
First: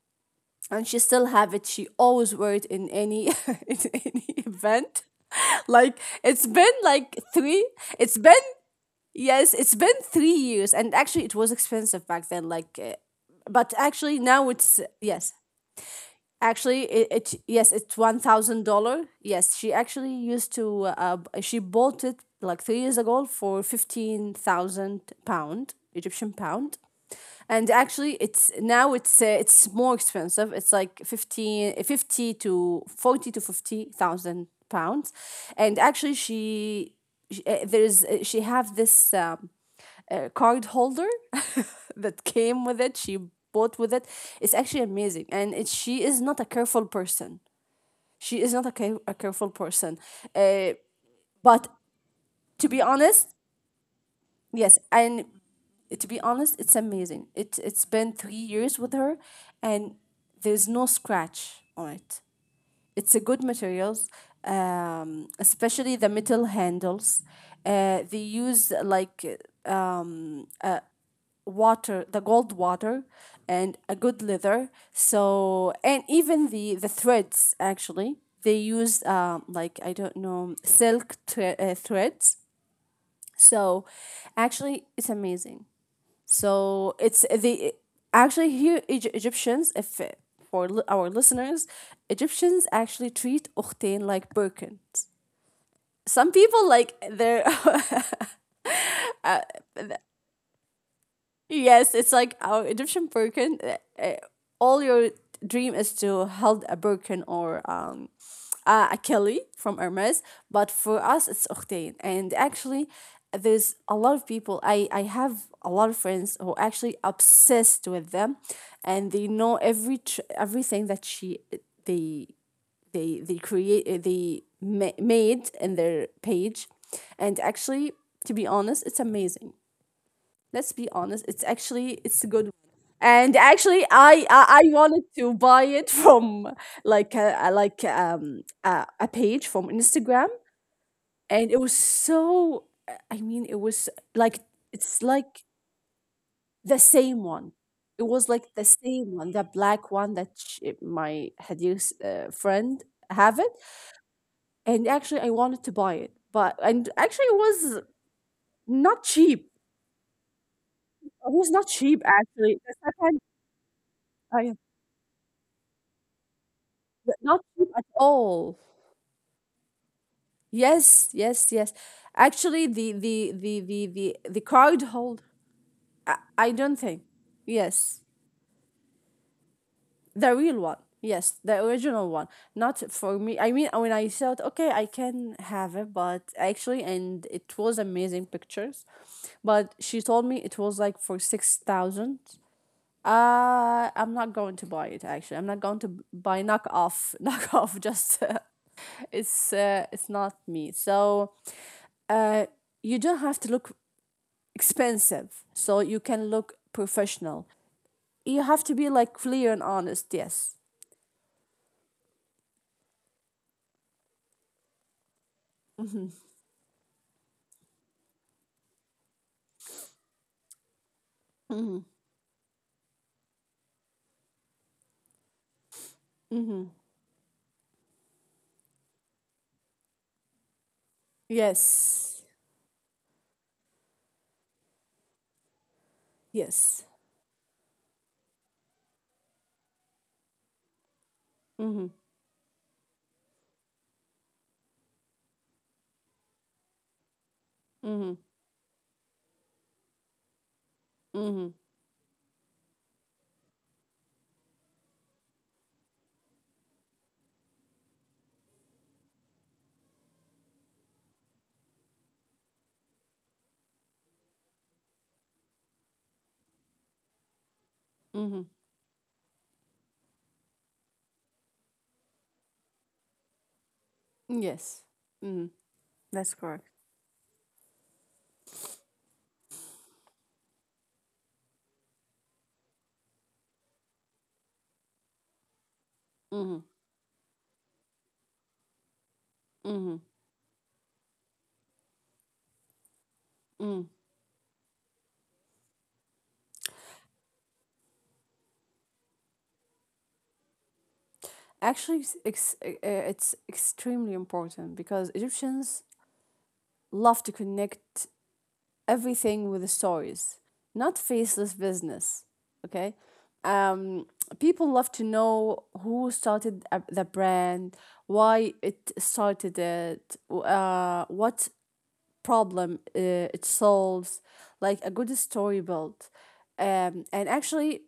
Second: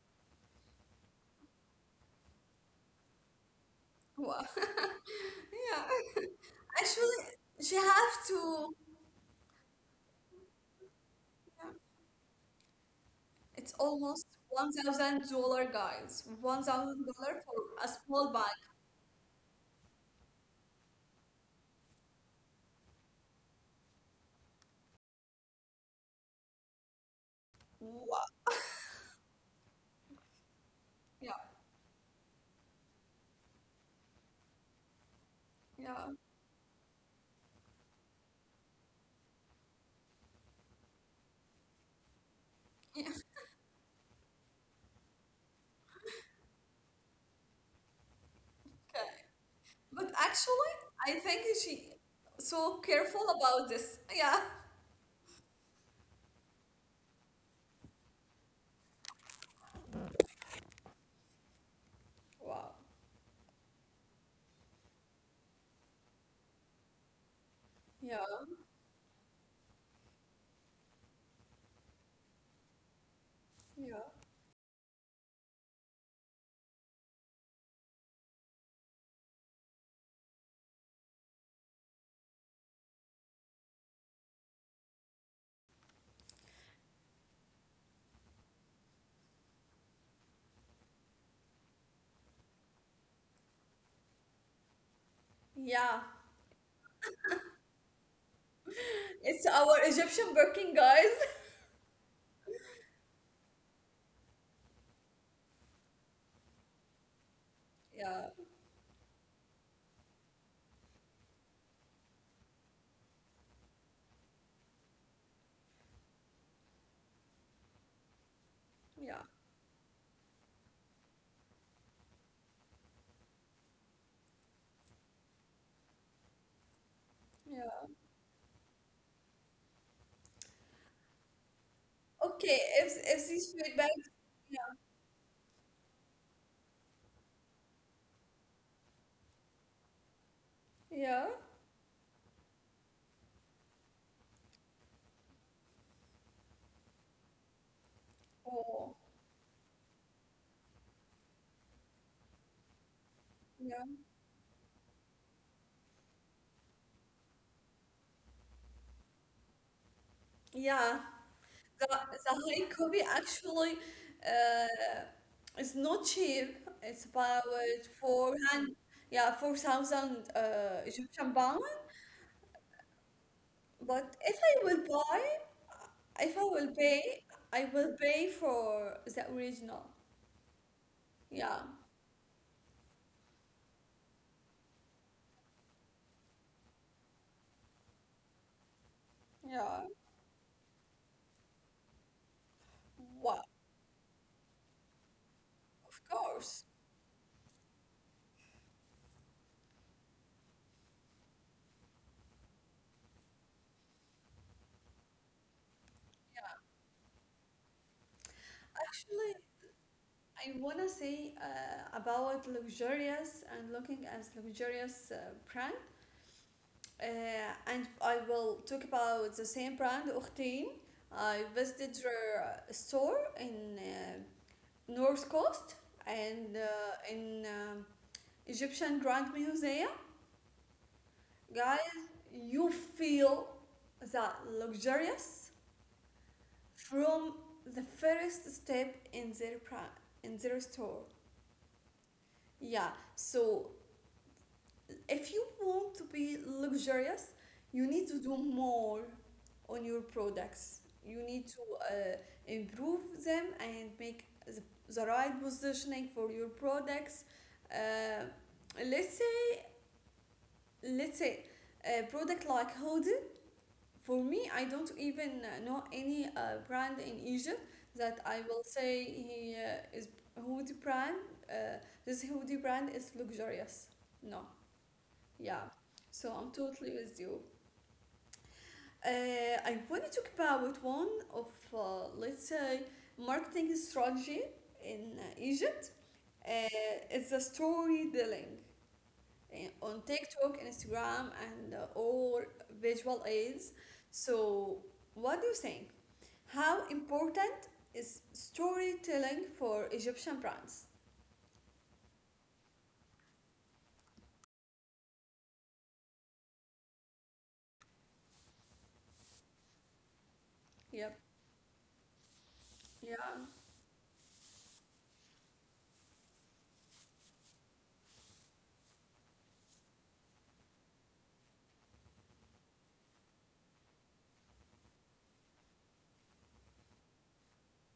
S2: And she still have it. She always wear it in any in any
S1: Wow.
S2: event. Like
S1: Yeah.
S2: it's been like
S1: Actually,
S2: three.
S1: she have
S2: It's been,
S1: to.
S2: yes, it's been 3 years, and actually, it was
S1: Yeah.
S2: expensive back then. Like,
S1: It's
S2: but actually
S1: almost
S2: now
S1: one
S2: it's
S1: thousand
S2: yes.
S1: dollar, guys. One
S2: Actually,
S1: thousand dollar
S2: it
S1: for
S2: yes,
S1: a
S2: it's one
S1: small bag.
S2: thousand dollar. Yes, she actually used to she bought it like 3 years ago for 15,000 pound Egyptian pound, and
S1: Wow.
S2: actually, it's now it's more expensive. It's like
S1: Yeah.
S2: 15, 50 to 40 to 50 thousand pounds, and
S1: Yeah.
S2: actually, she have this. Card holder that came with it,
S1: Yeah.
S2: she bought with it. It's actually amazing, and she is not a careful person, she is not
S1: Okay.
S2: a careful person.
S1: But actually,
S2: uh,
S1: I think
S2: but
S1: she
S2: to
S1: so
S2: be
S1: careful
S2: honest,
S1: about this. Yeah.
S2: yes, and to be honest, it's amazing. It, it's been 3 years with her, and there's no scratch on it.
S1: Wow.
S2: It's a good materials, especially the metal handles.
S1: Yeah.
S2: Uh, they use like uh, water, the gold water, and
S1: Yeah.
S2: a good leather. So, and even the threads actually they used like I don't know, silk threads. So actually, it's amazing. So it's the actually here Egyptians, if our listeners, Egyptians actually treat Ukhtain like Birkins.
S1: Yeah.
S2: Some people like their.
S1: It's our Egyptian Birkin, guys.
S2: Yes, it's like our Egyptian broken. All your dream is to hold a broken or
S1: Yeah.
S2: a Kelly from Hermes, but for us it's Octane. And actually, there's a lot of people. I have a lot of friends who are actually obsessed with them,
S1: Yeah.
S2: and they know everything that she they they create they made in their page, and
S1: Yeah.
S2: actually, to be honest, it's amazing. Let's be honest, it's actually, it's a
S1: Okay.
S2: good one.
S1: If
S2: And
S1: these feedback.
S2: actually
S1: Yeah.
S2: I wanted to buy it from like a page from Instagram,
S1: Yeah.
S2: and it was so I mean it was like it's like the same one. It was like the
S1: Oh.
S2: same one, the black one that sh my hadith friend have it.
S1: Yeah.
S2: And actually I wanted to buy it, but and actually it was not cheap.
S1: Yeah.
S2: It was not cheap,
S1: The high
S2: actually, the
S1: copy
S2: second.
S1: actually uh, is not cheap. It's about
S2: Not cheap at
S1: four
S2: all.
S1: hundred, yeah, 4,000
S2: Yes,
S1: Egyptian pound.
S2: yes, yes. Actually, the the the the
S1: But
S2: the
S1: if
S2: the
S1: I will
S2: card
S1: buy,
S2: hold. I,
S1: if I
S2: I
S1: will
S2: don't think.
S1: pay, I will
S2: Yes,
S1: pay for the original.
S2: the real one. Yes,
S1: Yeah,
S2: the original one. Not for me. I mean, when I thought, okay, I can have it, but actually, and it was amazing pictures.
S1: yeah.
S2: But she told me it was like for 6,000.
S1: Wow,
S2: I'm not going to buy it. Actually, I'm not going
S1: of
S2: to buy
S1: course.
S2: knockoff. Knockoff. Just it's not me. So. Uh, you don't have to look expensive, so you can look professional. You have to be like
S1: Actually,
S2: clear and honest. Yes.
S1: I wanna say about luxurious and looking as luxurious brand.
S2: Hmm.
S1: Uh, and I will talk about the same brand, Octane. I
S2: Hmm.
S1: visited their store in North Coast and
S2: Hmm.
S1: in Egyptian Grand Museum. Guys,
S2: Yes.
S1: you feel that luxurious
S2: Yes.
S1: from the first step in their brand, in their store.
S2: Hmm.
S1: Yeah, so if you want to be luxurious, you need to
S2: Hmm.
S1: do more on your products. You need
S2: Hmm.
S1: to improve them and make the right positioning for your products. Uh, let's say, let's say, a product like hoodie. For me, I don't even know any brand in Egypt that I
S2: Hmm.
S1: will say he is hoodie brand. Uh, this hoodie brand is luxurious. No.
S2: Yes.
S1: Yeah,
S2: Hmm.
S1: so I'm
S2: That's correct.
S1: totally with you. Uh, I want to talk about one of, let's say, marketing strategy in Egypt. Uh,
S2: Hmm.
S1: it's the storytelling on
S2: Hmm.
S1: TikTok, Instagram, and all visual aids.
S2: Mm.
S1: So, what do you think? How important is storytelling for Egyptian brands?
S2: Actually, it's, it's extremely important because Egyptians love to connect everything with stories,
S1: Yep.
S2: not faceless business. Okay.
S1: Yeah.
S2: Um, people love to know who started the brand, why it started it, what problem it solves, like a good story built. And actually,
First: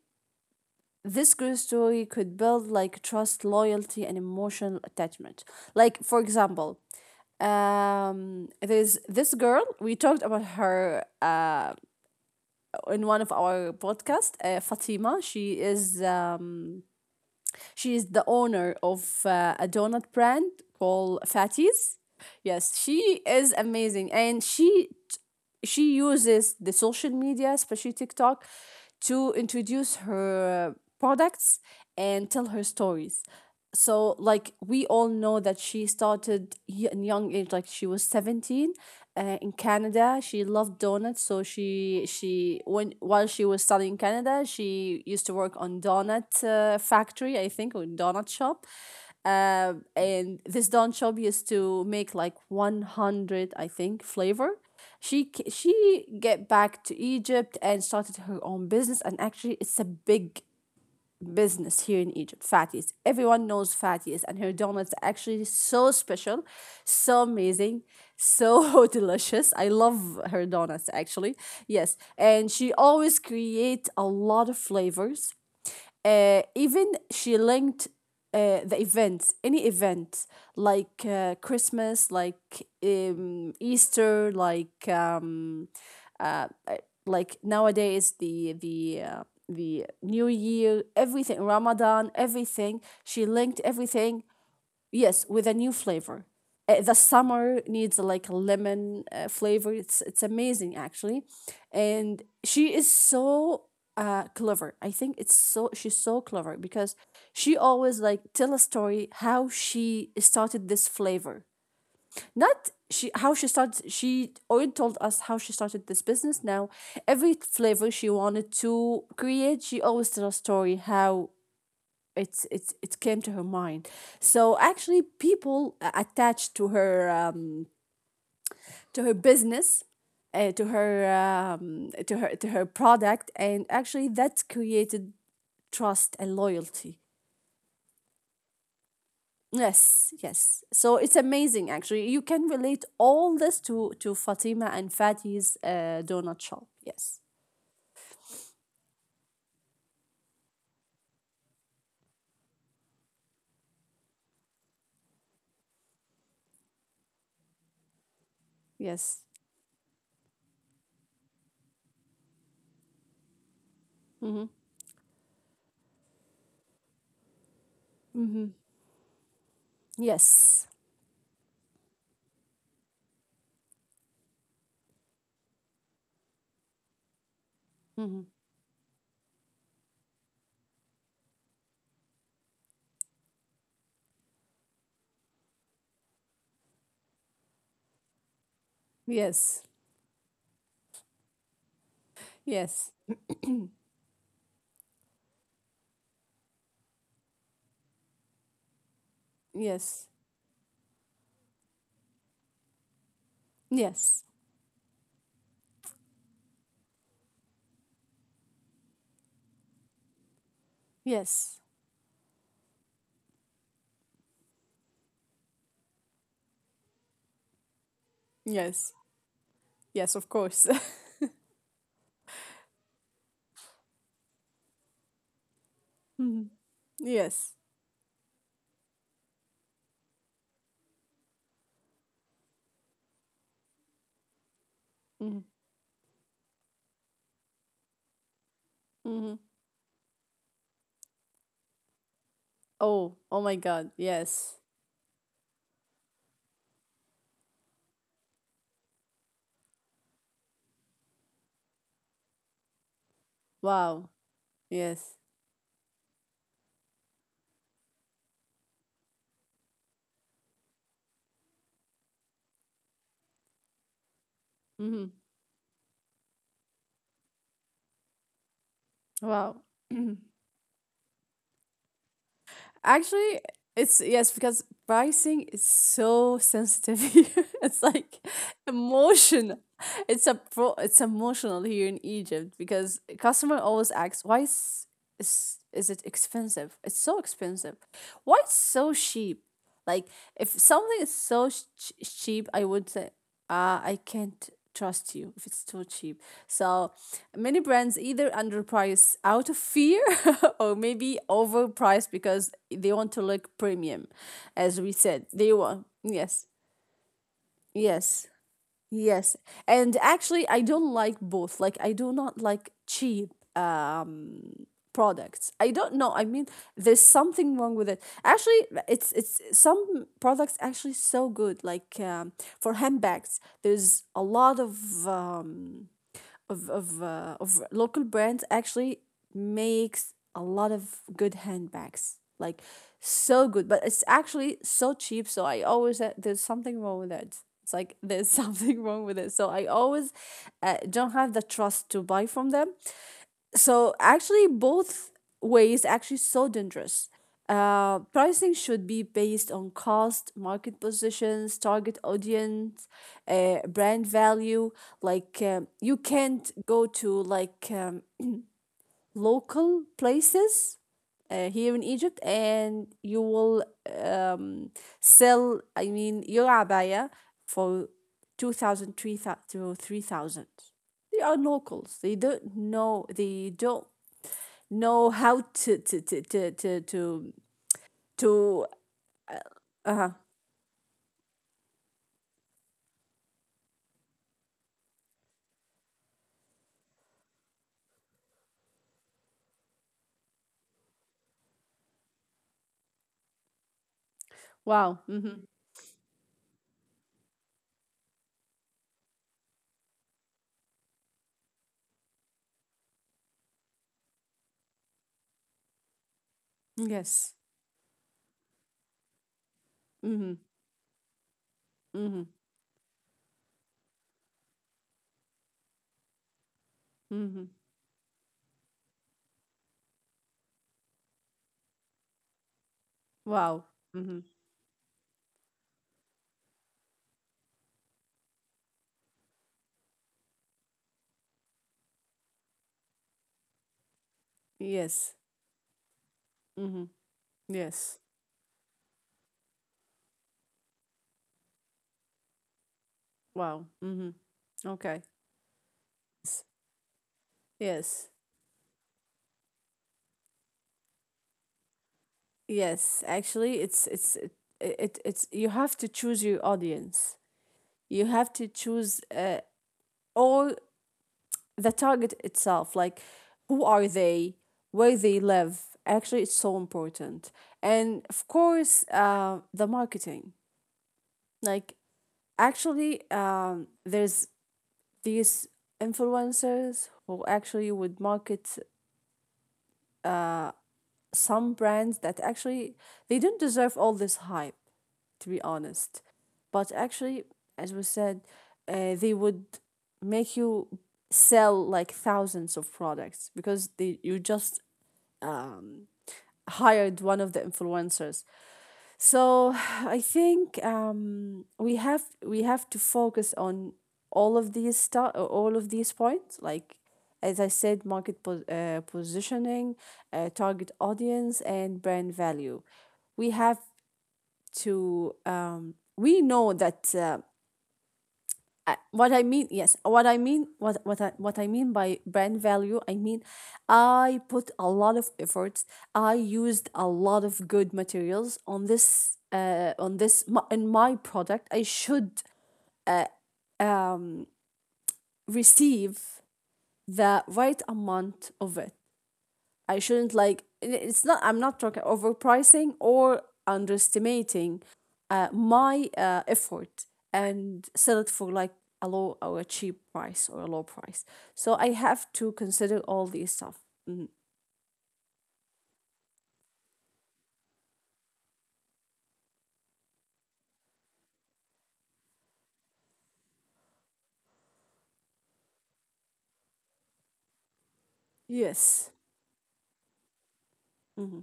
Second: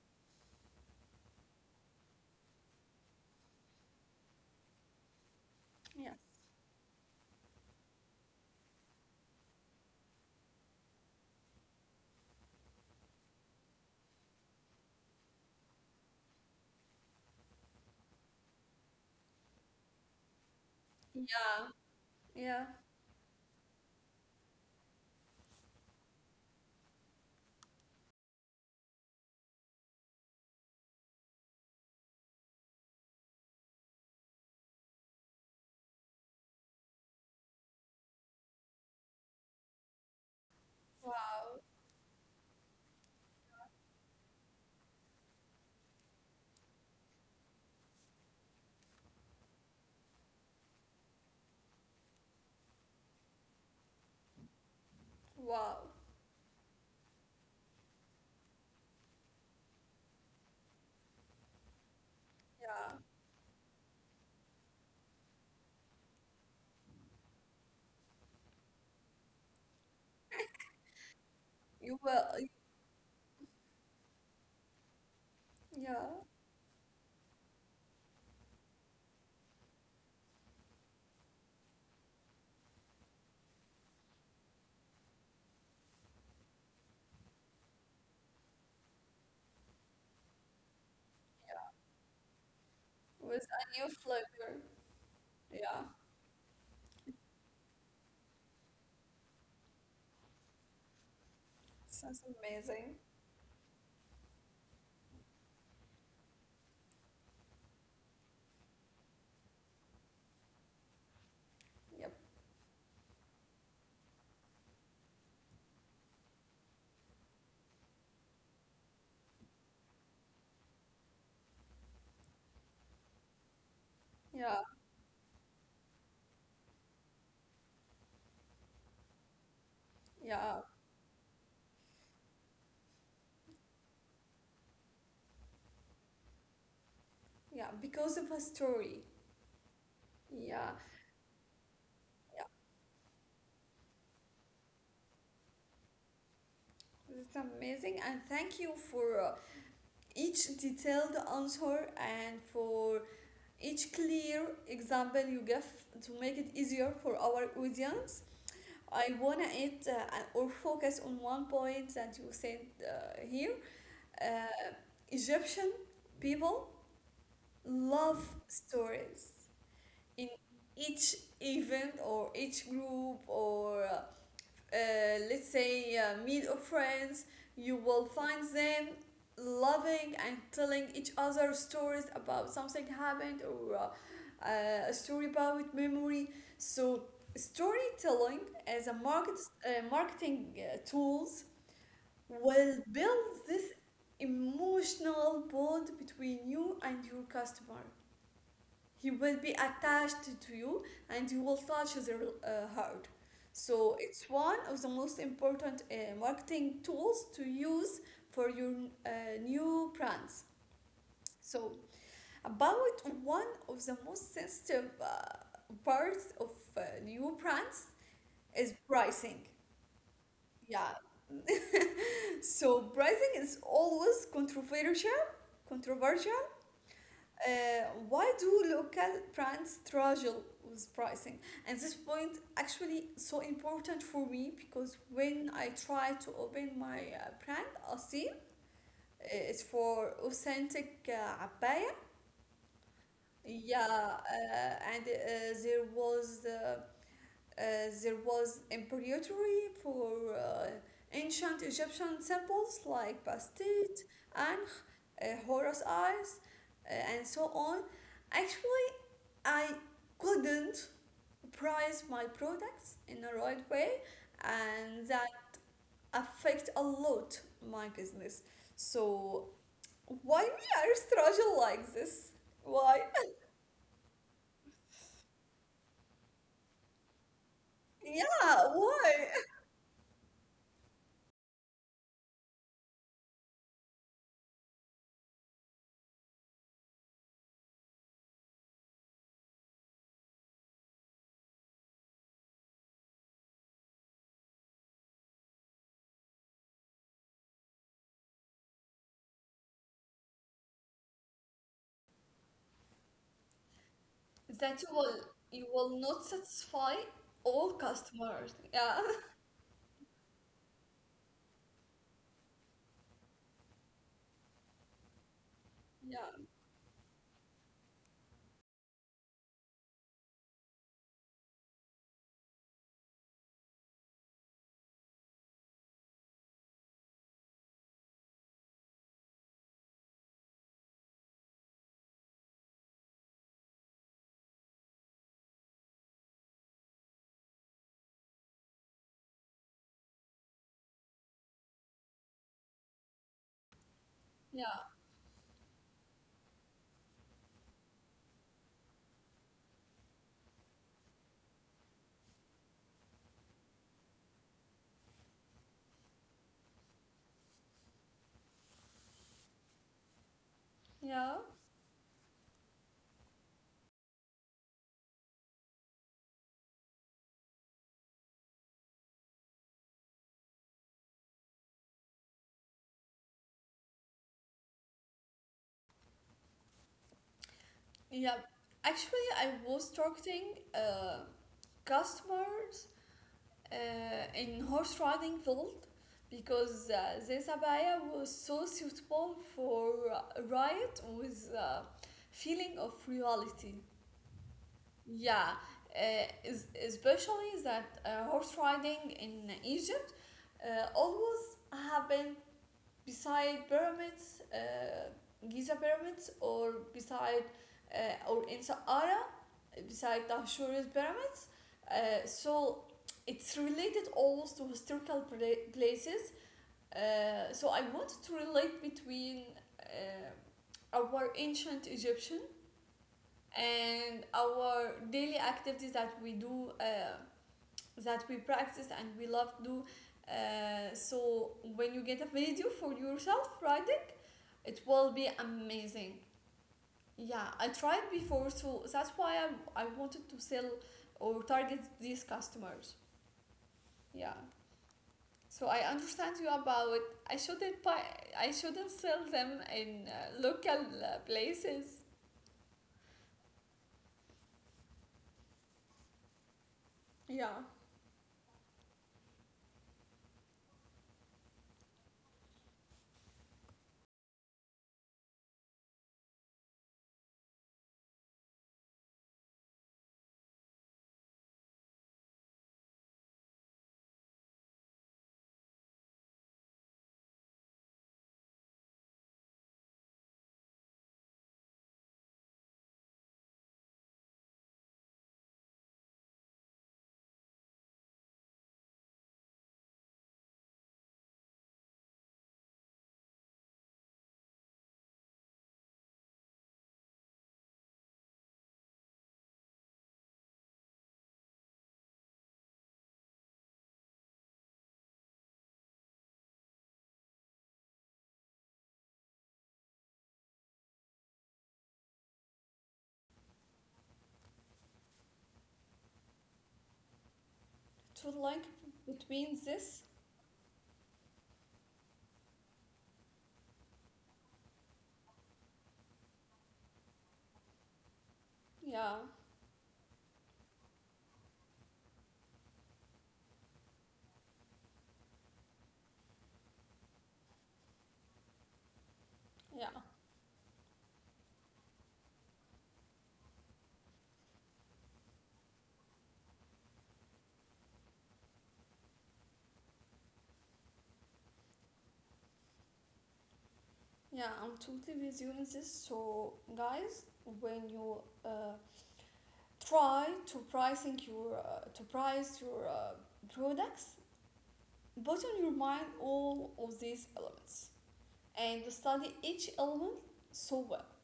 S2: this good story could build like trust, loyalty, and emotional attachment. Like,
S1: Yes.
S2: for example, there's this girl, we talked about her. In one of our podcast, Fatima. She is the owner of a donut brand called
S1: Yeah.
S2: Fatties.
S1: Yeah.
S2: Yes, she is amazing, and she uses the social media, especially TikTok, to introduce her products and tell her stories. So like we all know that she started in young age, like she was 17 in Canada. She loved donuts, so
S1: Wow.
S2: she, when while she was studying in Canada, she used to work on donut factory, I think, or donut shop. Um, and this donut shop used to make like 100, I think, flavor. She
S1: Wow.
S2: she get back to Egypt and started her own business, and actually it's a big business here in Egypt, Fatties.
S1: Yeah.
S2: Everyone knows Fatties, and her donuts are actually so special, so amazing, so delicious. I love her donuts actually. Yes,
S1: You will,
S2: and she always create a lot of flavors.
S1: yeah,
S2: Uh, even she linked the events, any event like Christmas, like Easter, uh, uh, like nowadays the New Year, everything, Ramadan, everything. She
S1: with
S2: linked
S1: a new
S2: everything
S1: flavor.
S2: Yes, with a new
S1: Yeah,
S2: flavor. The summer needs like a lemon flavor. It's amazing actually,
S1: sounds
S2: and she is
S1: amazing.
S2: so clever. I think it's so, she's so clever because she always like tell a story how she started this flavor.
S1: Yep.
S2: Not she how she started. She already told us how she started this business. Now every flavor she wanted to create, she always tell a story how it came to her mind. So
S1: Yeah,
S2: actually people attached to her, to her business, to
S1: yeah,
S2: her, to her product, and actually that created trust and loyalty.
S1: yeah, because of a story.
S2: Yes, yes,
S1: Yeah,
S2: so it's amazing. Actually you can
S1: yeah,
S2: relate all this to Fatima and Fatih's donut shop. Yes,
S1: it's amazing. And thank you for each detailed answer and for each clear example you give to make it easier for our audience.
S2: yes.
S1: I wanna it or focus on one point that you said here.
S2: Mm-hmm.
S1: Uh, Egyptian people love
S2: Mm-hmm.
S1: stories in
S2: Yes.
S1: each event or each group or let's say meet of friends. You will
S2: Mm-hmm.
S1: find them loving and telling each other stories about something happened or a story about memory. So storytelling as a
S2: Yes,
S1: marketing tools will
S2: yes,
S1: build this emotional bond between you and your customer. He will be
S2: yes,
S1: attached to you, and he will touch his heart. So
S2: yes,
S1: it's one of the most important marketing tools to use for your uh, new brands.
S2: yes.
S1: So about one of the most sensitive parts of new brands is
S2: Yes.
S1: pricing.
S2: Yes, of course.
S1: Yeah. So pricing is always controversial.
S2: Mhm. Yes.
S1: Why do local brands struggle with pricing? And this point actually so important for me, because
S2: Mhm.
S1: when I try to open my brand, Asil,
S2: Mhm.
S1: it's for authentic abaya.
S2: Oh, oh my God.
S1: Yeah,
S2: Yes.
S1: and there was embroidery for ancient Egyptian symbols like Bastet,
S2: Wow.
S1: Ankh,
S2: Yes.
S1: Horus eyes, and so on. Actually, I couldn't price my products in the right way,
S2: Mhm.
S1: and that affect a lot my business.
S2: Wow.
S1: So why we are struggle like this? Why?
S2: Actually, it's yes, because pricing is so sensitive here. It's like
S1: Yeah, why?
S2: emotion. It's emotional here in Egypt, because customer always asks, why is it expensive? It's so expensive. Why it's so cheap? Like if something is so cheap, I would say I can't trust you if it's too cheap. So many brands either underprice out of fear, or maybe overpriced because they want to look premium, as
S1: That
S2: we
S1: you will,
S2: said. They
S1: you
S2: want,
S1: will not
S2: yes,
S1: satisfy all
S2: yes,
S1: customers. Yeah,
S2: yes. And actually, I don't like both. Like, I do not like cheap Um products. I don't know. I mean,
S1: yeah,
S2: there's something wrong with it. Actually, it's some products actually so good. Like for handbags, there's a lot of local brands actually makes a lot of good handbags. Like so good, but it's actually so cheap. So I always, there's something wrong with it. It's like there's something wrong with it. So I always don't have the trust to buy from them. So actually,
S1: yeah,
S2: both ways actually so dangerous. Pricing should be based on cost, market positions, target audience, brand value. Like you can't go to like local places
S1: yeah,
S2: here in Egypt and you will um, sell. I mean, your abaya for two thousand three thousand to three thousand. They are locals. They don't know. They don't know how to to to to to to,
S1: yeah.
S2: to
S1: Actually, I was
S2: uh
S1: targeting customers in horse riding field, because this abaya was so suitable for riot with feeling of reality.
S2: wow. Mm-hmm.
S1: Yeah, uh, especially that horse riding in Egypt always happened beside pyramids, Giza pyramids, or
S2: Yes.
S1: beside or in Saqqara beside
S2: Mm-hmm.
S1: the Ahsuris pyramids.
S2: Mm-hmm.
S1: So it's related always to historical places.
S2: Mm-hmm.
S1: So I wanted to relate between uh, our ancient Egyptian
S2: Wow. Mm-hmm.
S1: and our daily activities that we do, that we practice and we love to do. So when you get a video for yourself riding, it
S2: Yes.
S1: will be amazing.
S2: Mm-hmm.
S1: Yeah, I
S2: Yes.
S1: tried before, so that's why I wanted to sell or target these customers.
S2: Wow. Mm-hmm.
S1: Yeah.
S2: Okay.
S1: So I understand
S2: S-
S1: you about, I shouldn't buy,
S2: yes,
S1: I shouldn't sell them in local places.
S2: yes, actually it's it, it it's you have to choose your audience.
S1: Yeah.
S2: You have to choose, all the target itself, like who are they, where they live. Actually, it's so important. And of course the marketing. Like actually there's these influencers who actually would market some brands that actually they don't deserve all this hype, to be honest. But actually, as we said, they would make you sell like thousands of products, because they you just um, hired one of the influencers. So I think we have to focus on all of these stuff, all of these points, like as I said, market positioning, target audience, and brand value. We have to, we know that,
S1: To like
S2: what I mean,
S1: between
S2: yes,
S1: this.
S2: what I mean by brand value, I mean, I put a lot of efforts. I used a lot of good materials on this,
S1: Yeah.
S2: in my product. I should, uh, um receive the right amount of it. I
S1: Yeah.
S2: shouldn't, like, it's not I'm not talking overpricing or underestimating my effort and sell it for like a low or a cheap price or a low price. So I have to consider all these stuff. Mhm.
S1: Yeah, I'm totally with you in this. So guys, when you try to pricing your to price your products, put on your mind all of these elements, and
S2: Yes.
S1: to study each element so well.
S2: Hmm.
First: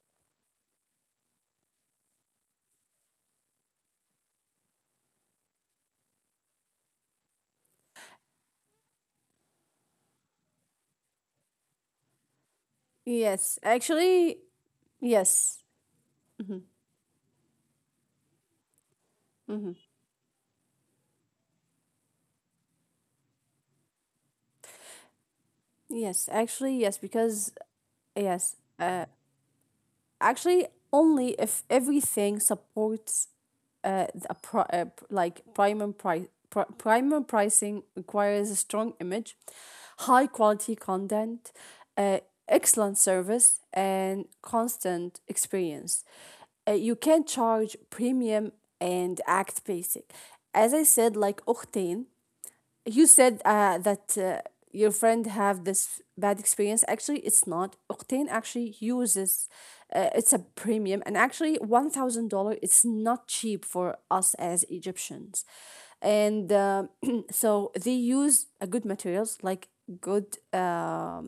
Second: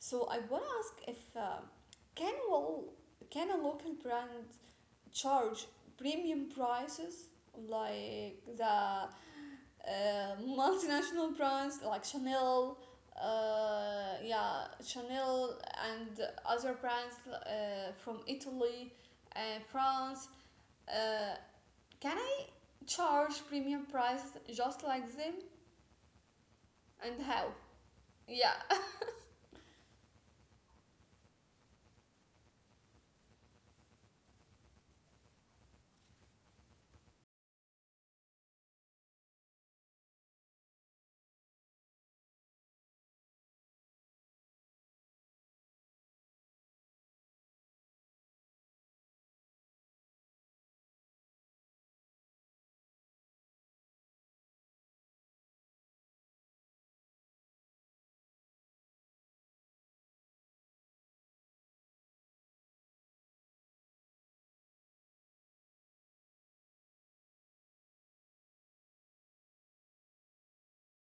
S1: So I want to ask if can well can a local brand charge premium prices like the multinational brands like Chanel,
S2: Yes. Actually,
S1: yeah Chanel
S2: yes.
S1: and
S2: Hmm.
S1: other brands from Italy and
S2: Hmm.
S1: France. Uh, can I charge premium prices just like them,
S2: Yes. Actually, yes.
S1: and how?
S2: Because,
S1: Yeah,
S2: yes. Actually, only if everything supports the like primum price. Primer pricing requires a strong image, high quality content, uh, excellent service, and constant experience. You can charge premium and act basic. As I said, like Octane, you said that your friend have this bad experience. Actually, it's not Octane actually uses, it's a premium, and actually $1000, it's not cheap for us as Egyptians. And so they use a good materials, like good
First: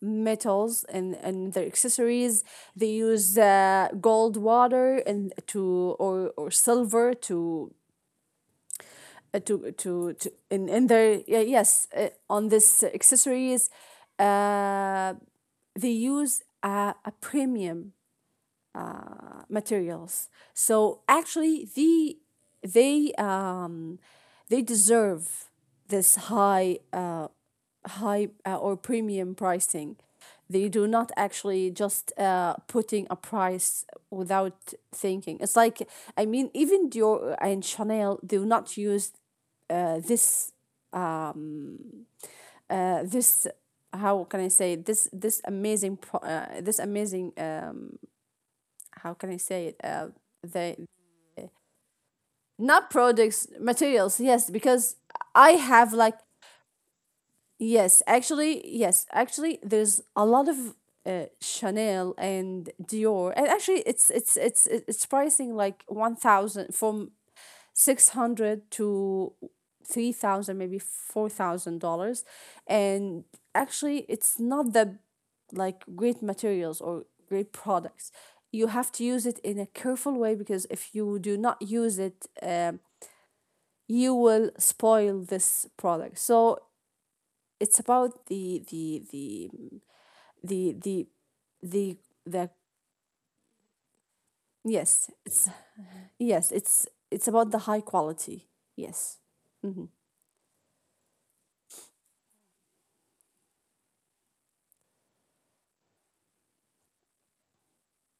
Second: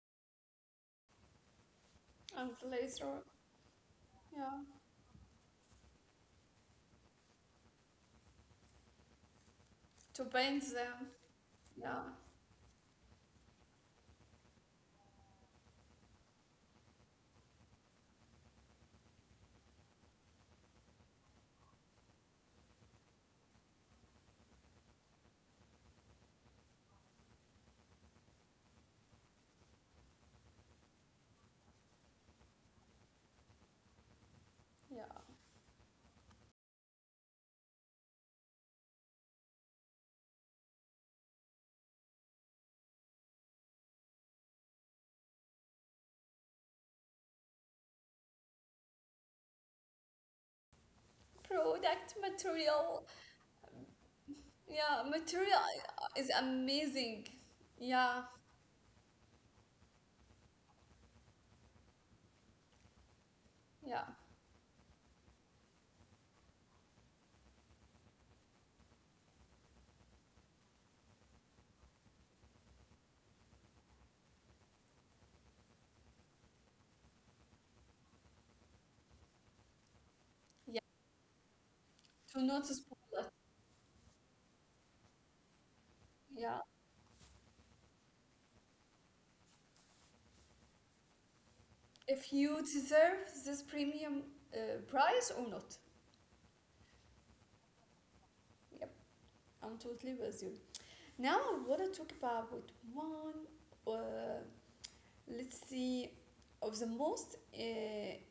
S2: metals and, their accessories.
S1: and
S2: They
S1: laser,
S2: use gold
S1: yeah,
S2: water and or silver to, uh, to to,
S1: to
S2: to
S1: paint
S2: in, in
S1: them,
S2: their, yeah, yes,
S1: yeah,
S2: on this accessories. uh, they use a premium materials. So actually, they, they deserve this high, high, or premium pricing. They do not actually just putting a price without
S1: yeah.
S2: thinking. It's like, I mean, even Dior and Chanel do not use this, this, how can I say it? This, amazing this amazing, how can I say it they,
S1: Product
S2: not
S1: material,
S2: products materials, yes. Because
S1: yeah,
S2: I
S1: material
S2: have like,
S1: is amazing,
S2: yes,
S1: yeah,
S2: actually, yes, actually, there's a lot of Chanel and Dior. And actually
S1: yeah,
S2: it's pricing like 1,000, from 600 to 3,000, maybe $4,000. And actually it's not the like great materials or great products. You have to use it in a careful way, because
S1: yeah.
S2: if you do not use it,
S1: To not spoil it,
S2: you will spoil this product.
S1: yeah.
S2: So it's about the the the,
S1: If
S2: the
S1: you deserve this premium
S2: yes
S1: price or
S2: it's
S1: not,
S2: yes, it's about the high quality.
S1: yep,
S2: Yes.
S1: I'm
S2: Mm-hmm.
S1: totally with you. Now I want to talk about one, uh, let's see, of the most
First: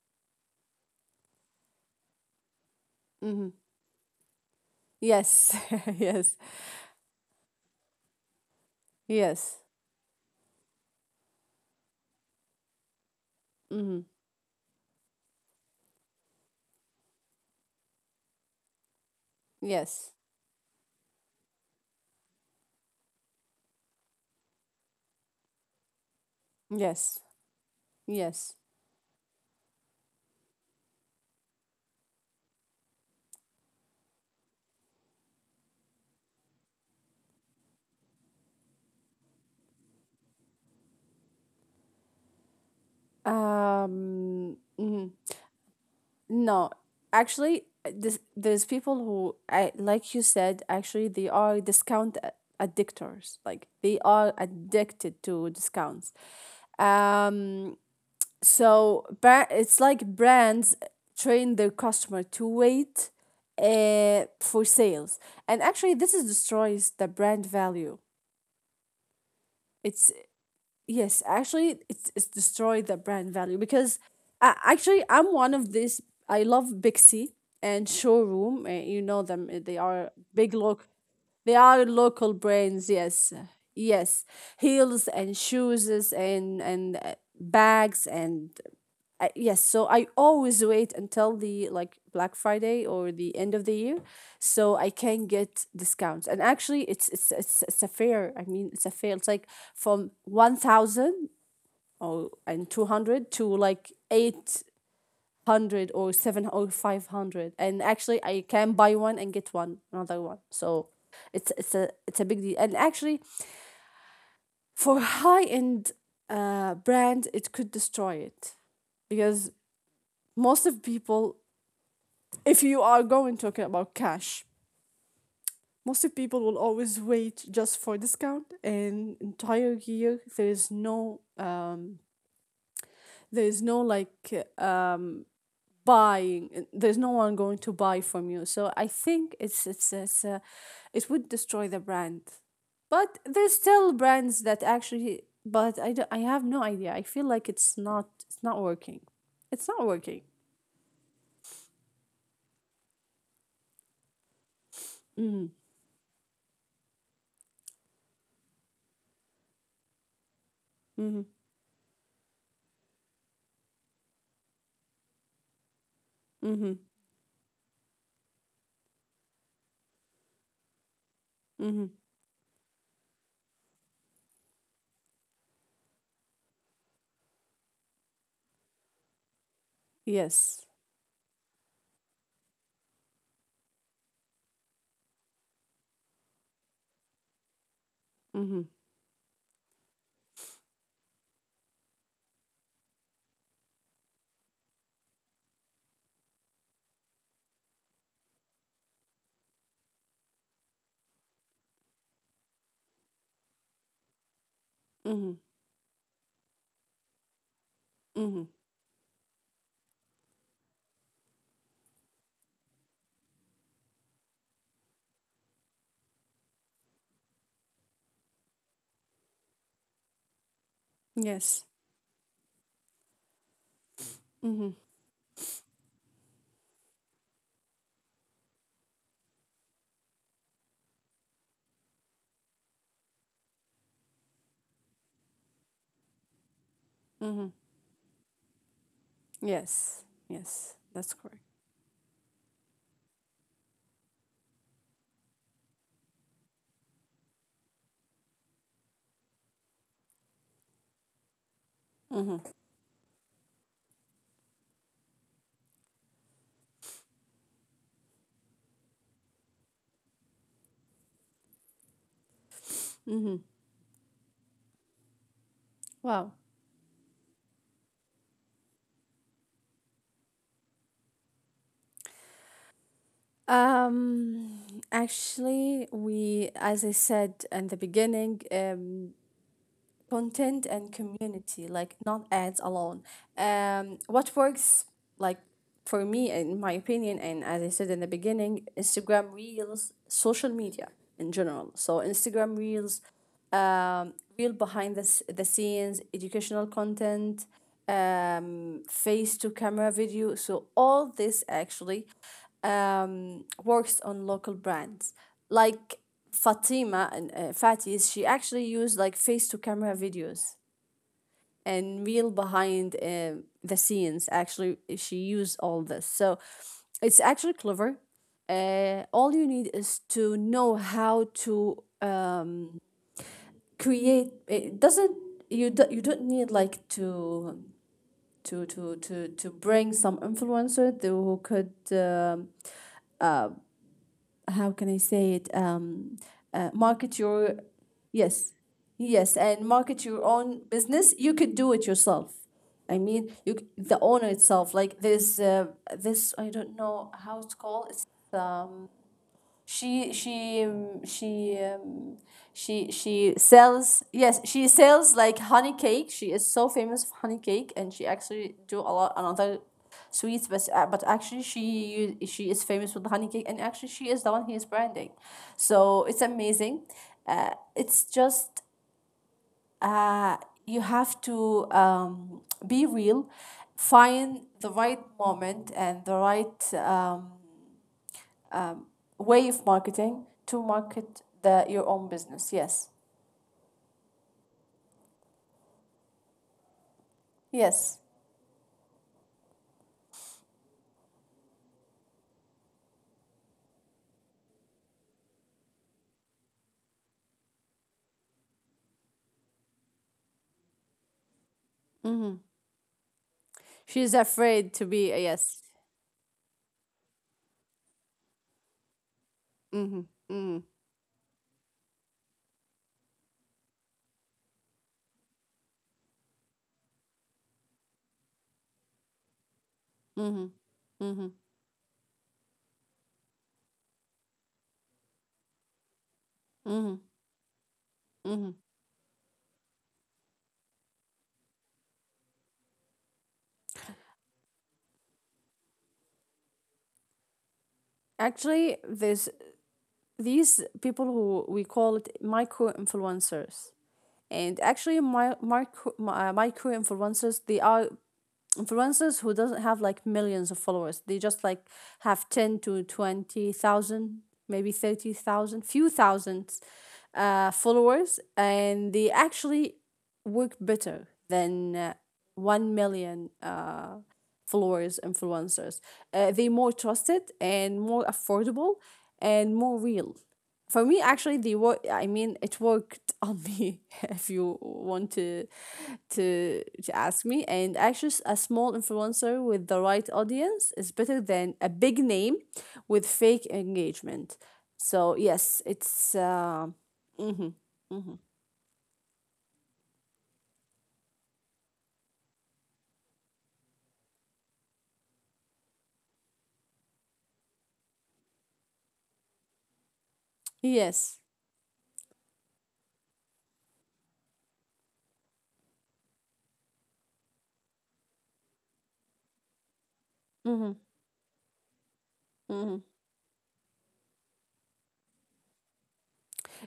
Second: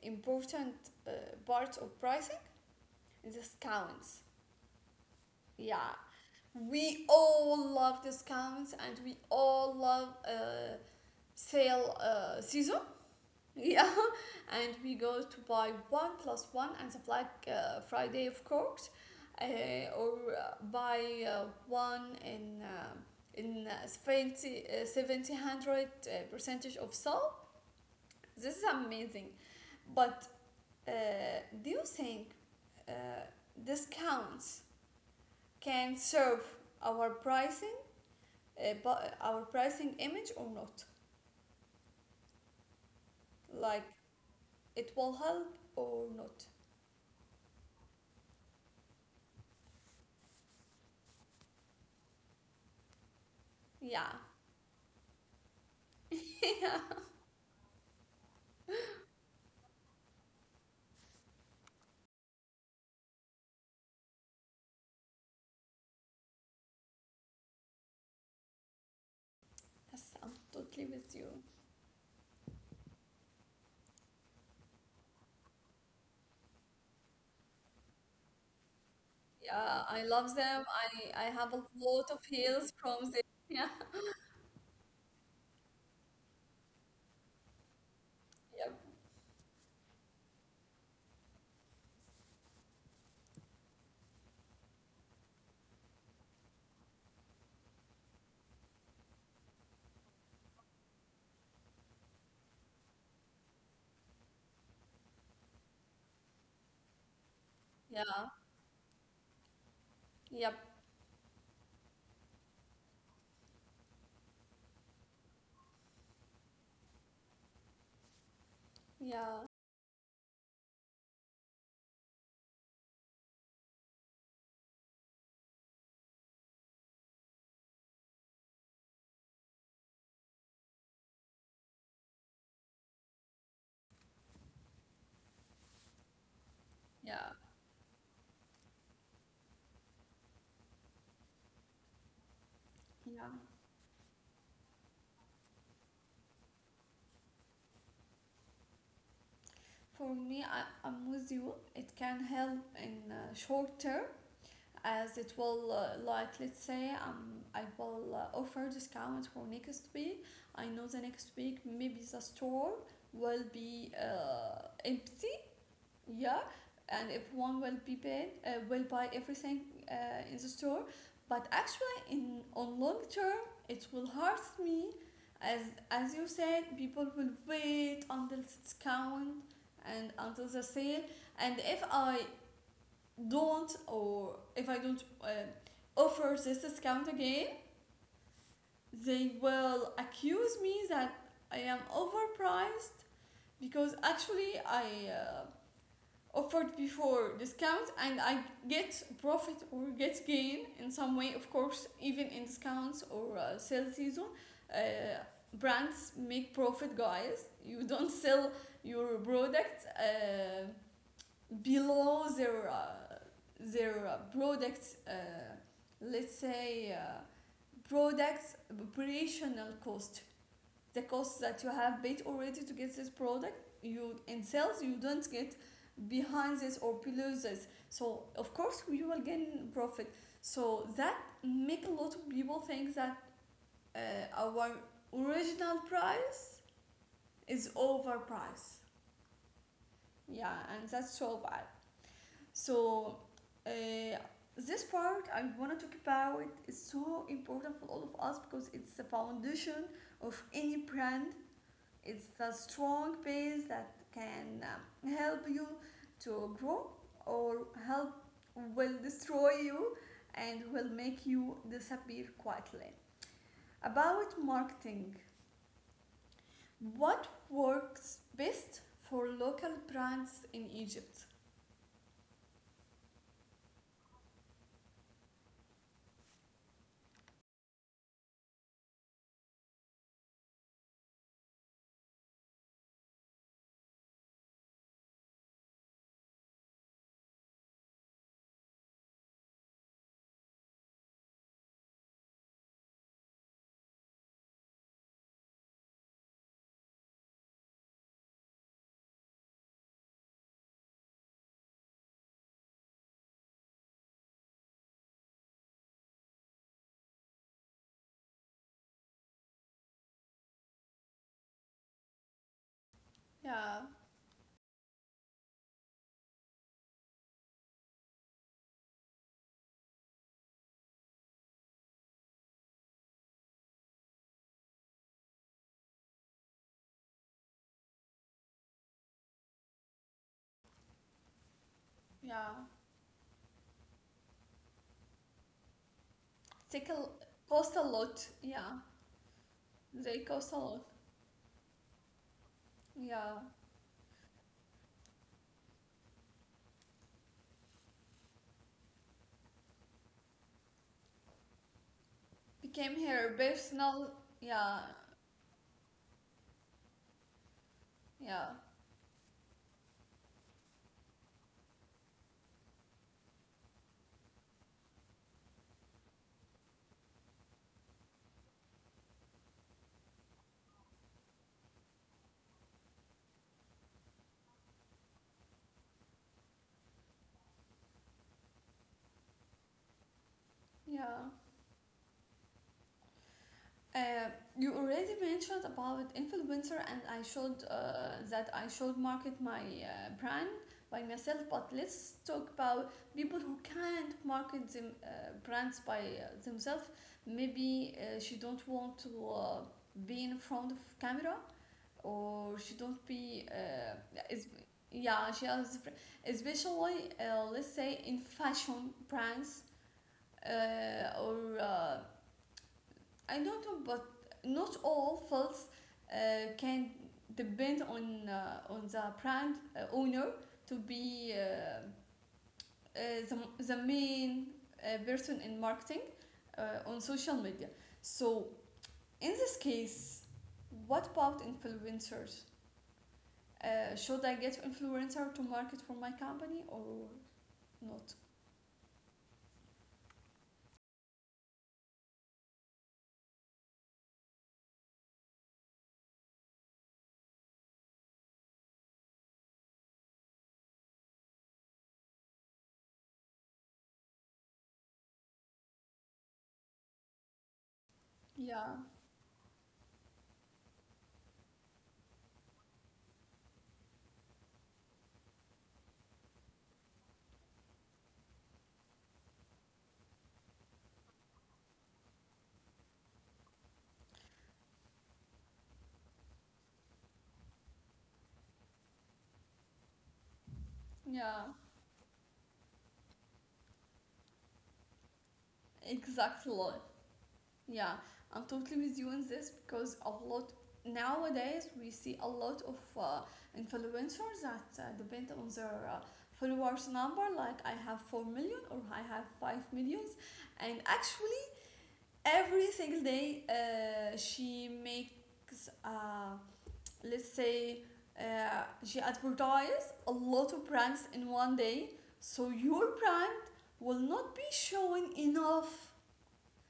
S1: important uh, part of pricing,
S2: Mm-hmm.
S1: discounts.
S2: Yes.
S1: Yeah,
S2: yes,
S1: we all love discounts and we
S2: yes.
S1: all love sale season. Yeah.
S2: Mm-hmm.
S1: And we go to buy one plus one and the black friday of course, uh,
S2: Yes,
S1: or buy one in 70 70 100 percentage of
S2: yes,
S1: sale.
S2: yes.
S1: This is amazing. But uh, do you think uh, discounts can serve our pricing our pricing image or not. Like it will
S2: Mhm.
S1: help or not.
S2: No, actually, there's people who, I, like you said, actually, they are discount addictors. Like,
S1: Yeah.
S2: they are addicted to discounts.
S1: Yeah.
S2: Um, so it's like brands train their customer to wait for sales. And actually, this is destroys the brand value.
S1: Yes,
S2: It's,
S1: I'm totally with
S2: yes,
S1: you.
S2: actually, it's destroyed the brand value, because actually I'm one of these. I love Bixie and Showroom. You know them. They
S1: Yeah, I
S2: are
S1: love
S2: big
S1: them.
S2: loc.
S1: I
S2: They
S1: have a
S2: are
S1: lot of
S2: local
S1: heals
S2: brands.
S1: from them.
S2: Yes,
S1: Yeah.
S2: yes, heels and shoes and bags and
S1: Yep.
S2: yes. So I always wait until the like Black Friday or the end of the year, so I can get discounts. And actually it's a fair. I mean, it's a fair. It's like from 1,000, or and 200, to like 800, or 7, or 500. And actually
S1: Yeah.
S2: I can buy one and get one another one,
S1: Yep.
S2: so it's a big deal. And actually, for high end brand, it could destroy it,
S1: Yeah.
S2: because most of people, if you are going talking about cash, most of people will always wait just for discount, and entire year there is no, there is no like buying, there's no one
S1: Yeah.
S2: going to buy from you. So I think it would destroy the brand. But
S1: Yeah.
S2: there's still brands that, actually, but I have no idea. I feel like it's not working. It's not
S1: For
S2: working.
S1: me, I'm with you. It can help in short term, as it will like let's say I will offer discount for next week. I know the
S2: Mhm.
S1: next week maybe the store will be empty, yeah,
S2: Mhm.
S1: and if one will be paid, will buy everything in the store. But
S2: Mhm.
S1: actually in on long term it will hurt me, as as you said people will wait until the discount and until
S2: Yes.
S1: the sale. And if I don't offer this discount again,
S2: Mhm.
S1: they will accuse me that I am overpriced, because actually I offered before discount and I get profit or get gain in some way. Of course, even in discounts or sales season, uh,
S2: Mhm.
S1: brands make profit, guys. You don't
S2: Mhm.
S1: sell your products below their their products, let's say products operational cost, the cost
S2: Yes.
S1: that you have paid already to get this product. You in
S2: Mhm.
S1: sales you don't get behind this or below this, so of course we will gain profit. So that make a lot of people think that uh, our original price
S2: Mhm.
S1: is overpriced,
S2: Yes.
S1: yeah,
S2: Yes,
S1: and
S2: that's
S1: that's so
S2: correct.
S1: bad. So uh, this part I want to talk about is so important for all of us, because it's the foundation of any brand. It's the
S2: Mhm.
S1: strong base that can help you to grow, or help will destroy you and will make you disappear quietly.
S2: Mhm.
S1: About marketing,
S2: Wow.
S1: what works best for local brands in Egypt?
S2: Um, Actually, we, as I said in the beginning, content and community, like not ads alone. What works, like for me, in my opinion, and as I said in the beginning, Instagram Reels, social media in general. So Instagram Reels, real behind the scenes, educational content, face to camera video. So all this actually works on local brands. Like Fatima and Fatis, she actually used like face to camera videos and real behind the
S1: Yeah,
S2: scenes. Actually, she used all this. So it's actually clever. All you need is to know how to create. It doesn't you don't need like to bring some influencer who could,
S1: yeah.
S2: how can I say it,
S1: take a l-
S2: market your,
S1: cost a lot.
S2: yes,
S1: Yeah,
S2: yes, and market
S1: they
S2: your
S1: cost a
S2: own
S1: lot.
S2: business. You could do it yourself. I mean,
S1: Yeah,
S2: the owner itself, like this, I don't know how it's called. It's um she,
S1: became her
S2: she sells
S1: personal.
S2: yes she
S1: Yeah,
S2: sells like honey cake. She is so famous for honey cake, and she
S1: yeah,
S2: actually do a lot another sweets. But, actually, she, she is famous with the honey cake, and actually she is the one he is branding, so it's amazing. uh, it's just, uh, you have to, be real, find the right moment and the right, way of marketing to
S1: yeah.
S2: market the your own business. Yes.
S1: Uh, you already mentioned about influencer, and I showed
S2: Yes.
S1: that I should market my brand by myself. But let's talk about people who can't market them brands by themselves. Maybe she don't want to be in front of camera, or she don't be
S2: She's
S1: is,
S2: afraid to be a,
S1: yeah she
S2: yes.
S1: has, especially let's say in fashion brands or I don't know, but not all fields can depend on the brand owner
S2: Mm-hmm.
S1: to
S2: Mm-hmm.
S1: be uh, the main person in marketing uh,
S2: Mm-hmm.
S1: on social media.
S2: Mm-hmm.
S1: So in this case, what about influencers? Should I get influencer to market for my company or not?
S2: Actually, there's these people who we call it micro influencers. And actually, my micro, micro influencers, they are influencers who doesn't have like millions of followers. They just like have 10 to 20,000, maybe 30,000, few thousands followers,
S1: Yeah,
S2: and they actually work better than 1 million followers influencers. They more trusted and more affordable and more real. For me, actually, the work, I mean, it worked on me, if you want to ask me. And actually, a small influencer with the right audience is better than
S1: yeah,
S2: a big name with fake engagement. So yes, it's,
S1: exactly.
S2: mhm.
S1: Yeah, I'm totally with you on this, because a lot nowadays we see a lot of influencers that depend on their followers number. Like I have 4 million or I have 5 millions, and
S2: Yes.
S1: actually every single day she makes. Uh, let's say she advertise a lot of
S2: Hmm.
S1: brands in one day, so your brand will not be showing enough.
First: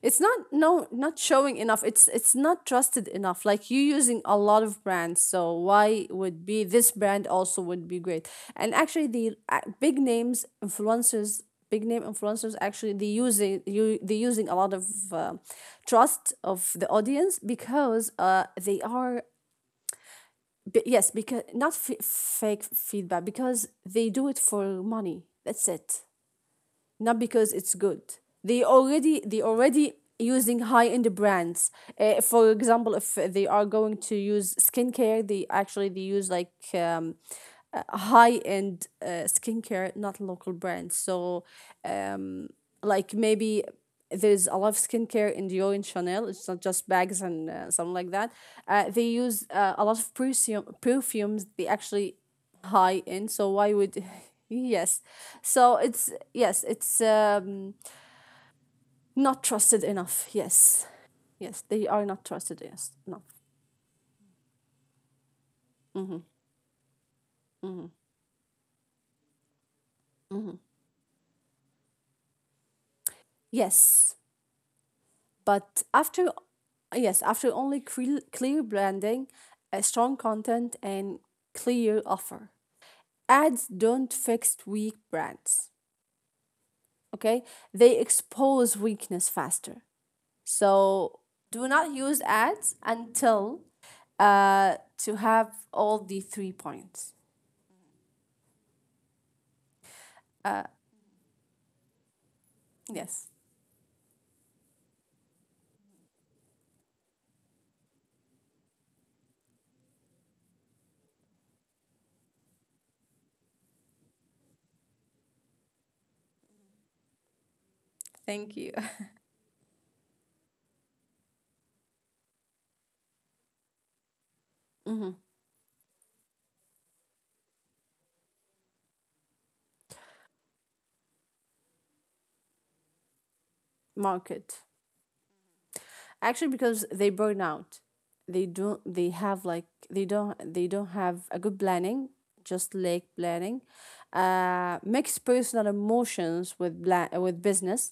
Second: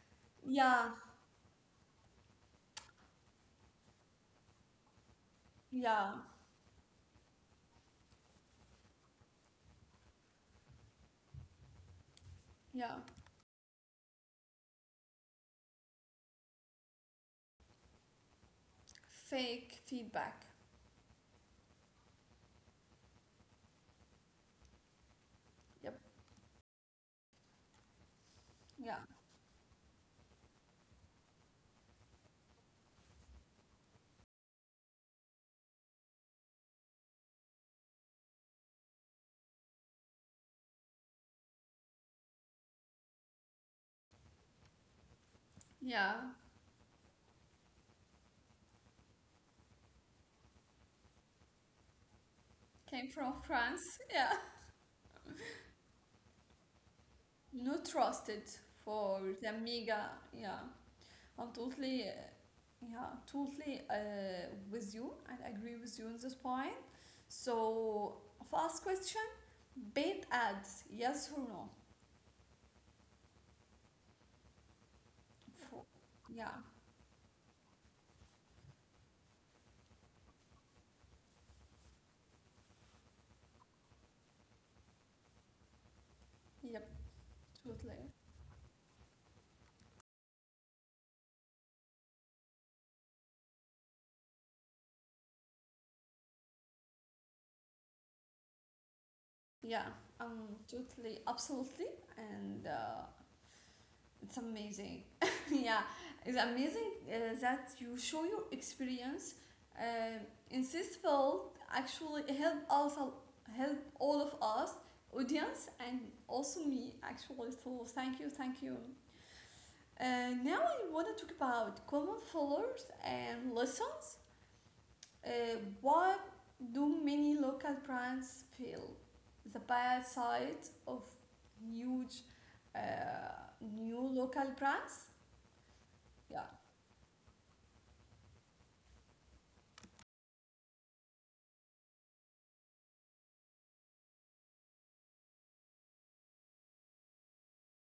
S2: it's not No,
S1: Yeah.
S2: not showing enough. It's not trusted enough, like you using a lot of brands, so why
S1: Yeah.
S2: would be this brand also would be great. And actually, the big name influencers actually,
S1: Yeah.
S2: they using a lot of, uh, trust of the audience, because they are,
S1: Fake feedback.
S2: yes, because not, fake feedback, because they do it for money, that's it.
S1: Yep.
S2: Not because it's good.
S1: Yeah.
S2: They already using high end brands. For example, if they are going to use skincare, they actually they use like, high end skincare, not local brands. So like, maybe there's a lot of skincare in Dior and Chanel.
S1: Yeah.
S2: It's not just bags and something like that. They use a lot of perfumes. They actually high
S1: Came
S2: end.
S1: from
S2: So why
S1: France.
S2: would,
S1: Yeah.
S2: yes? So it's, yes, it's,
S1: Not trusted for
S2: not
S1: the
S2: trusted
S1: mega.
S2: enough,
S1: Yeah.
S2: yes.
S1: I'm
S2: Yes, they are
S1: totally
S2: not trusted, yes,
S1: Yeah,
S2: enough.
S1: totally with you and agree with you on this point. So first question, paid ads, yes or no?
S2: Yes, but
S1: For,
S2: after,
S1: yeah,
S2: yes, after only clear branding, a strong content, and clear offer. Ads don't fix weak brands,
S1: yep,
S2: okay? They
S1: totally.
S2: expose weakness faster. So do not use ads until, to have all the three points.
S1: Yeah, totally, absolutely, and
S2: Yes.
S1: it's amazing. Yeah, it's amazing that you show your experience. Um, in this field, actually help us, help all of us, audience, and also me, actually. So thank you,
S2: Thank you.
S1: thank you. Now I want to talk about common failures and lessons. What do many local brands feel? The bad side of huge uh, new local
S2: Market.
S1: brands?
S2: Actually,
S1: Yeah,
S2: because they burn out, they don't, they don't have a good planning, just lack planning. Mix personal emotions with with business,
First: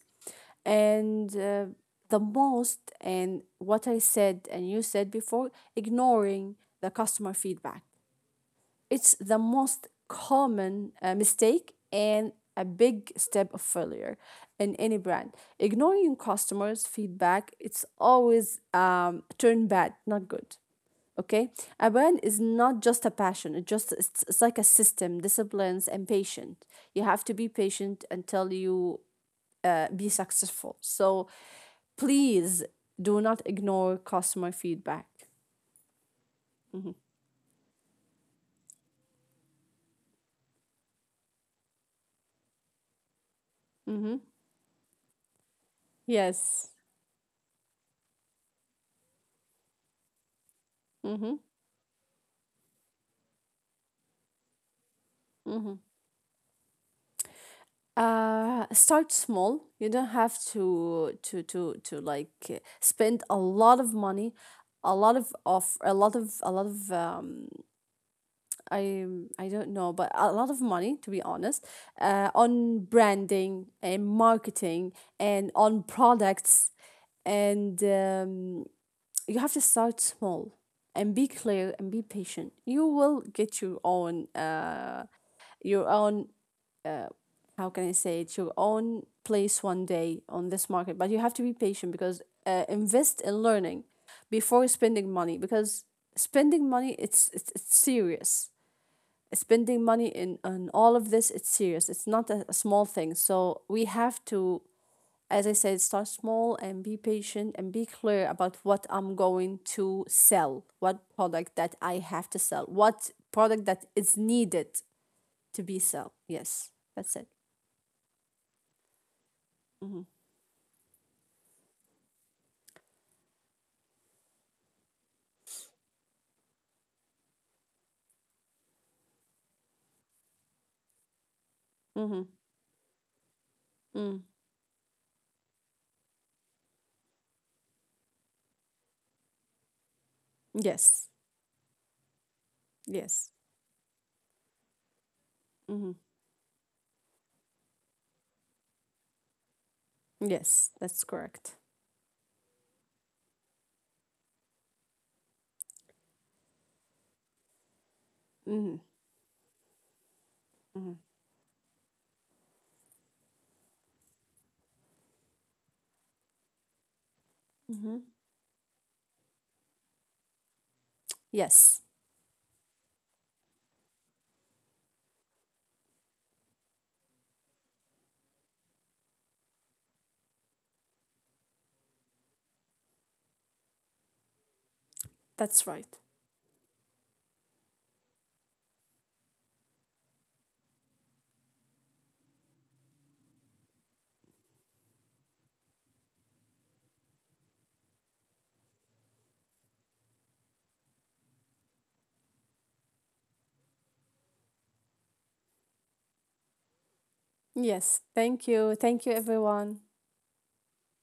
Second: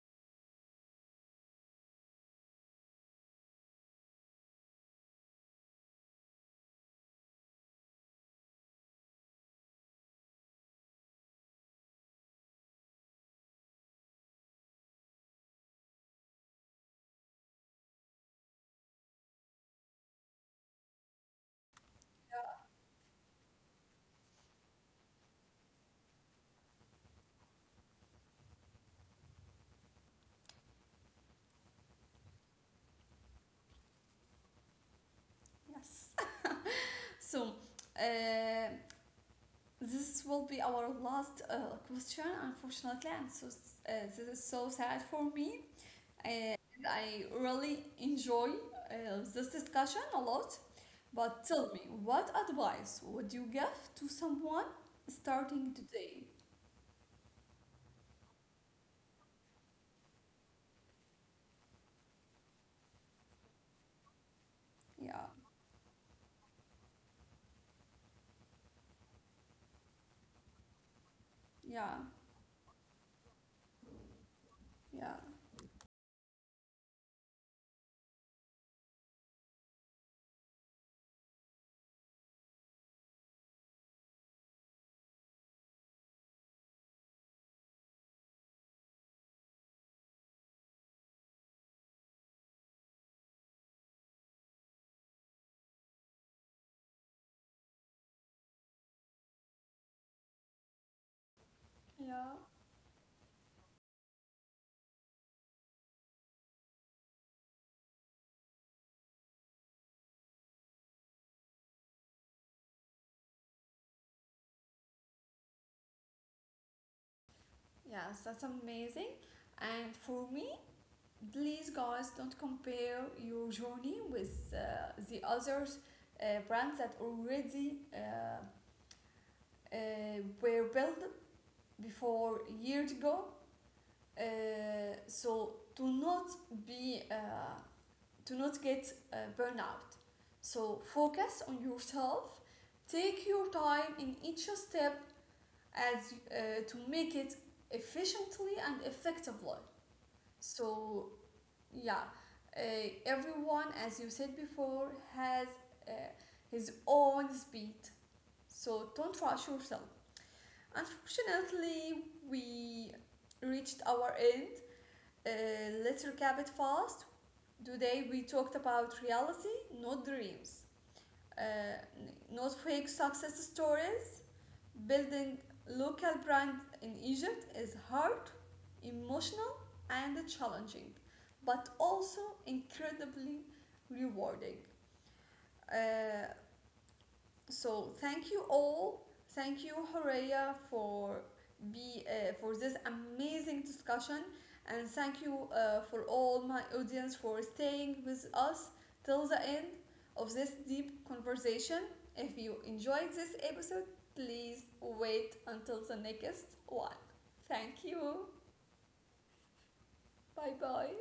S2: and the most, and what I said and you said before, ignoring the customer feedback. It's the most common mistake and a big step of failure in any brand. Ignoring customers' feedback, it's always, turn bad, not good. Okay, a brand is not just a passion. It's like a system, disciplines, and patient. You have to be patient until you be successful. So, please do not ignore customer feedback.
S1: yes. So, uh, this will be our last question, unfortunately, and so
S2: Mm-hmm.
S1: this is so sad for me. Uh,
S2: Yes.
S1: I really enjoy this discussion a lot.
S2: Mm-hmm.
S1: But tell me, what advice would you give to someone starting
S2: Mm-hmm.
S1: today?
S2: Start small. You don't have to spend a lot of money, a lot
S1: Yeah,
S2: of a lot of a lot of i I don't know, but a lot of money, to be honest,
S1: yeah,
S2: on branding and marketing
S1: yeah,
S2: and on products, and, you have to start small and be clear and be patient. You will get your own, your own, how can I say it, your own place one day on this market. But you have to be patient, because, invest in learning before spending money, because spending money it's serious. Spending money in on all of this, it's serious. It's
S1: yeah.
S2: not a small thing. So we have to, as I said, start small and be patient and be clear about what I'm going to sell, what product that I have to sell, what product that is needed to be sell. Yes, that's it.
S1: Yes, that's amazing. And for me, please guys, don't compare your journey with the others brands that already uh, were built
S2: Mm-hmm.
S1: before years ago.
S2: Mm.
S1: So to not be to not get burnout. So
S2: Yes.
S1: focus on yourself. Take
S2: Yes.
S1: your time in each step,
S2: Hmm.
S1: as to make it efficiently and effectively.
S2: Yes,
S1: So
S2: that's correct.
S1: yeah, uh, everyone, as you said before, has uh, his own speed.
S2: Hmm.
S1: So don't rush yourself.
S2: Hmm.
S1: Unfortunately, we reached our end. Let's recap it fast. Today
S2: Hmm.
S1: we talked about reality, not dreams, uh,
S2: Yes,
S1: not fake success stories. Building local brand in Egypt is hard, emotional, and challenging, but also incredibly rewarding.
S2: that's right.
S1: Uh, so thank you all. Thank you, Horeya, for be for this amazing discussion, and thank you for all my audience for staying with us till the end of this deep conversation. If you enjoyed this episode, please wait until the next one. Thank
S2: Yes.
S1: you.
S2: Thank you. Thank you, everyone.
S1: Bye bye.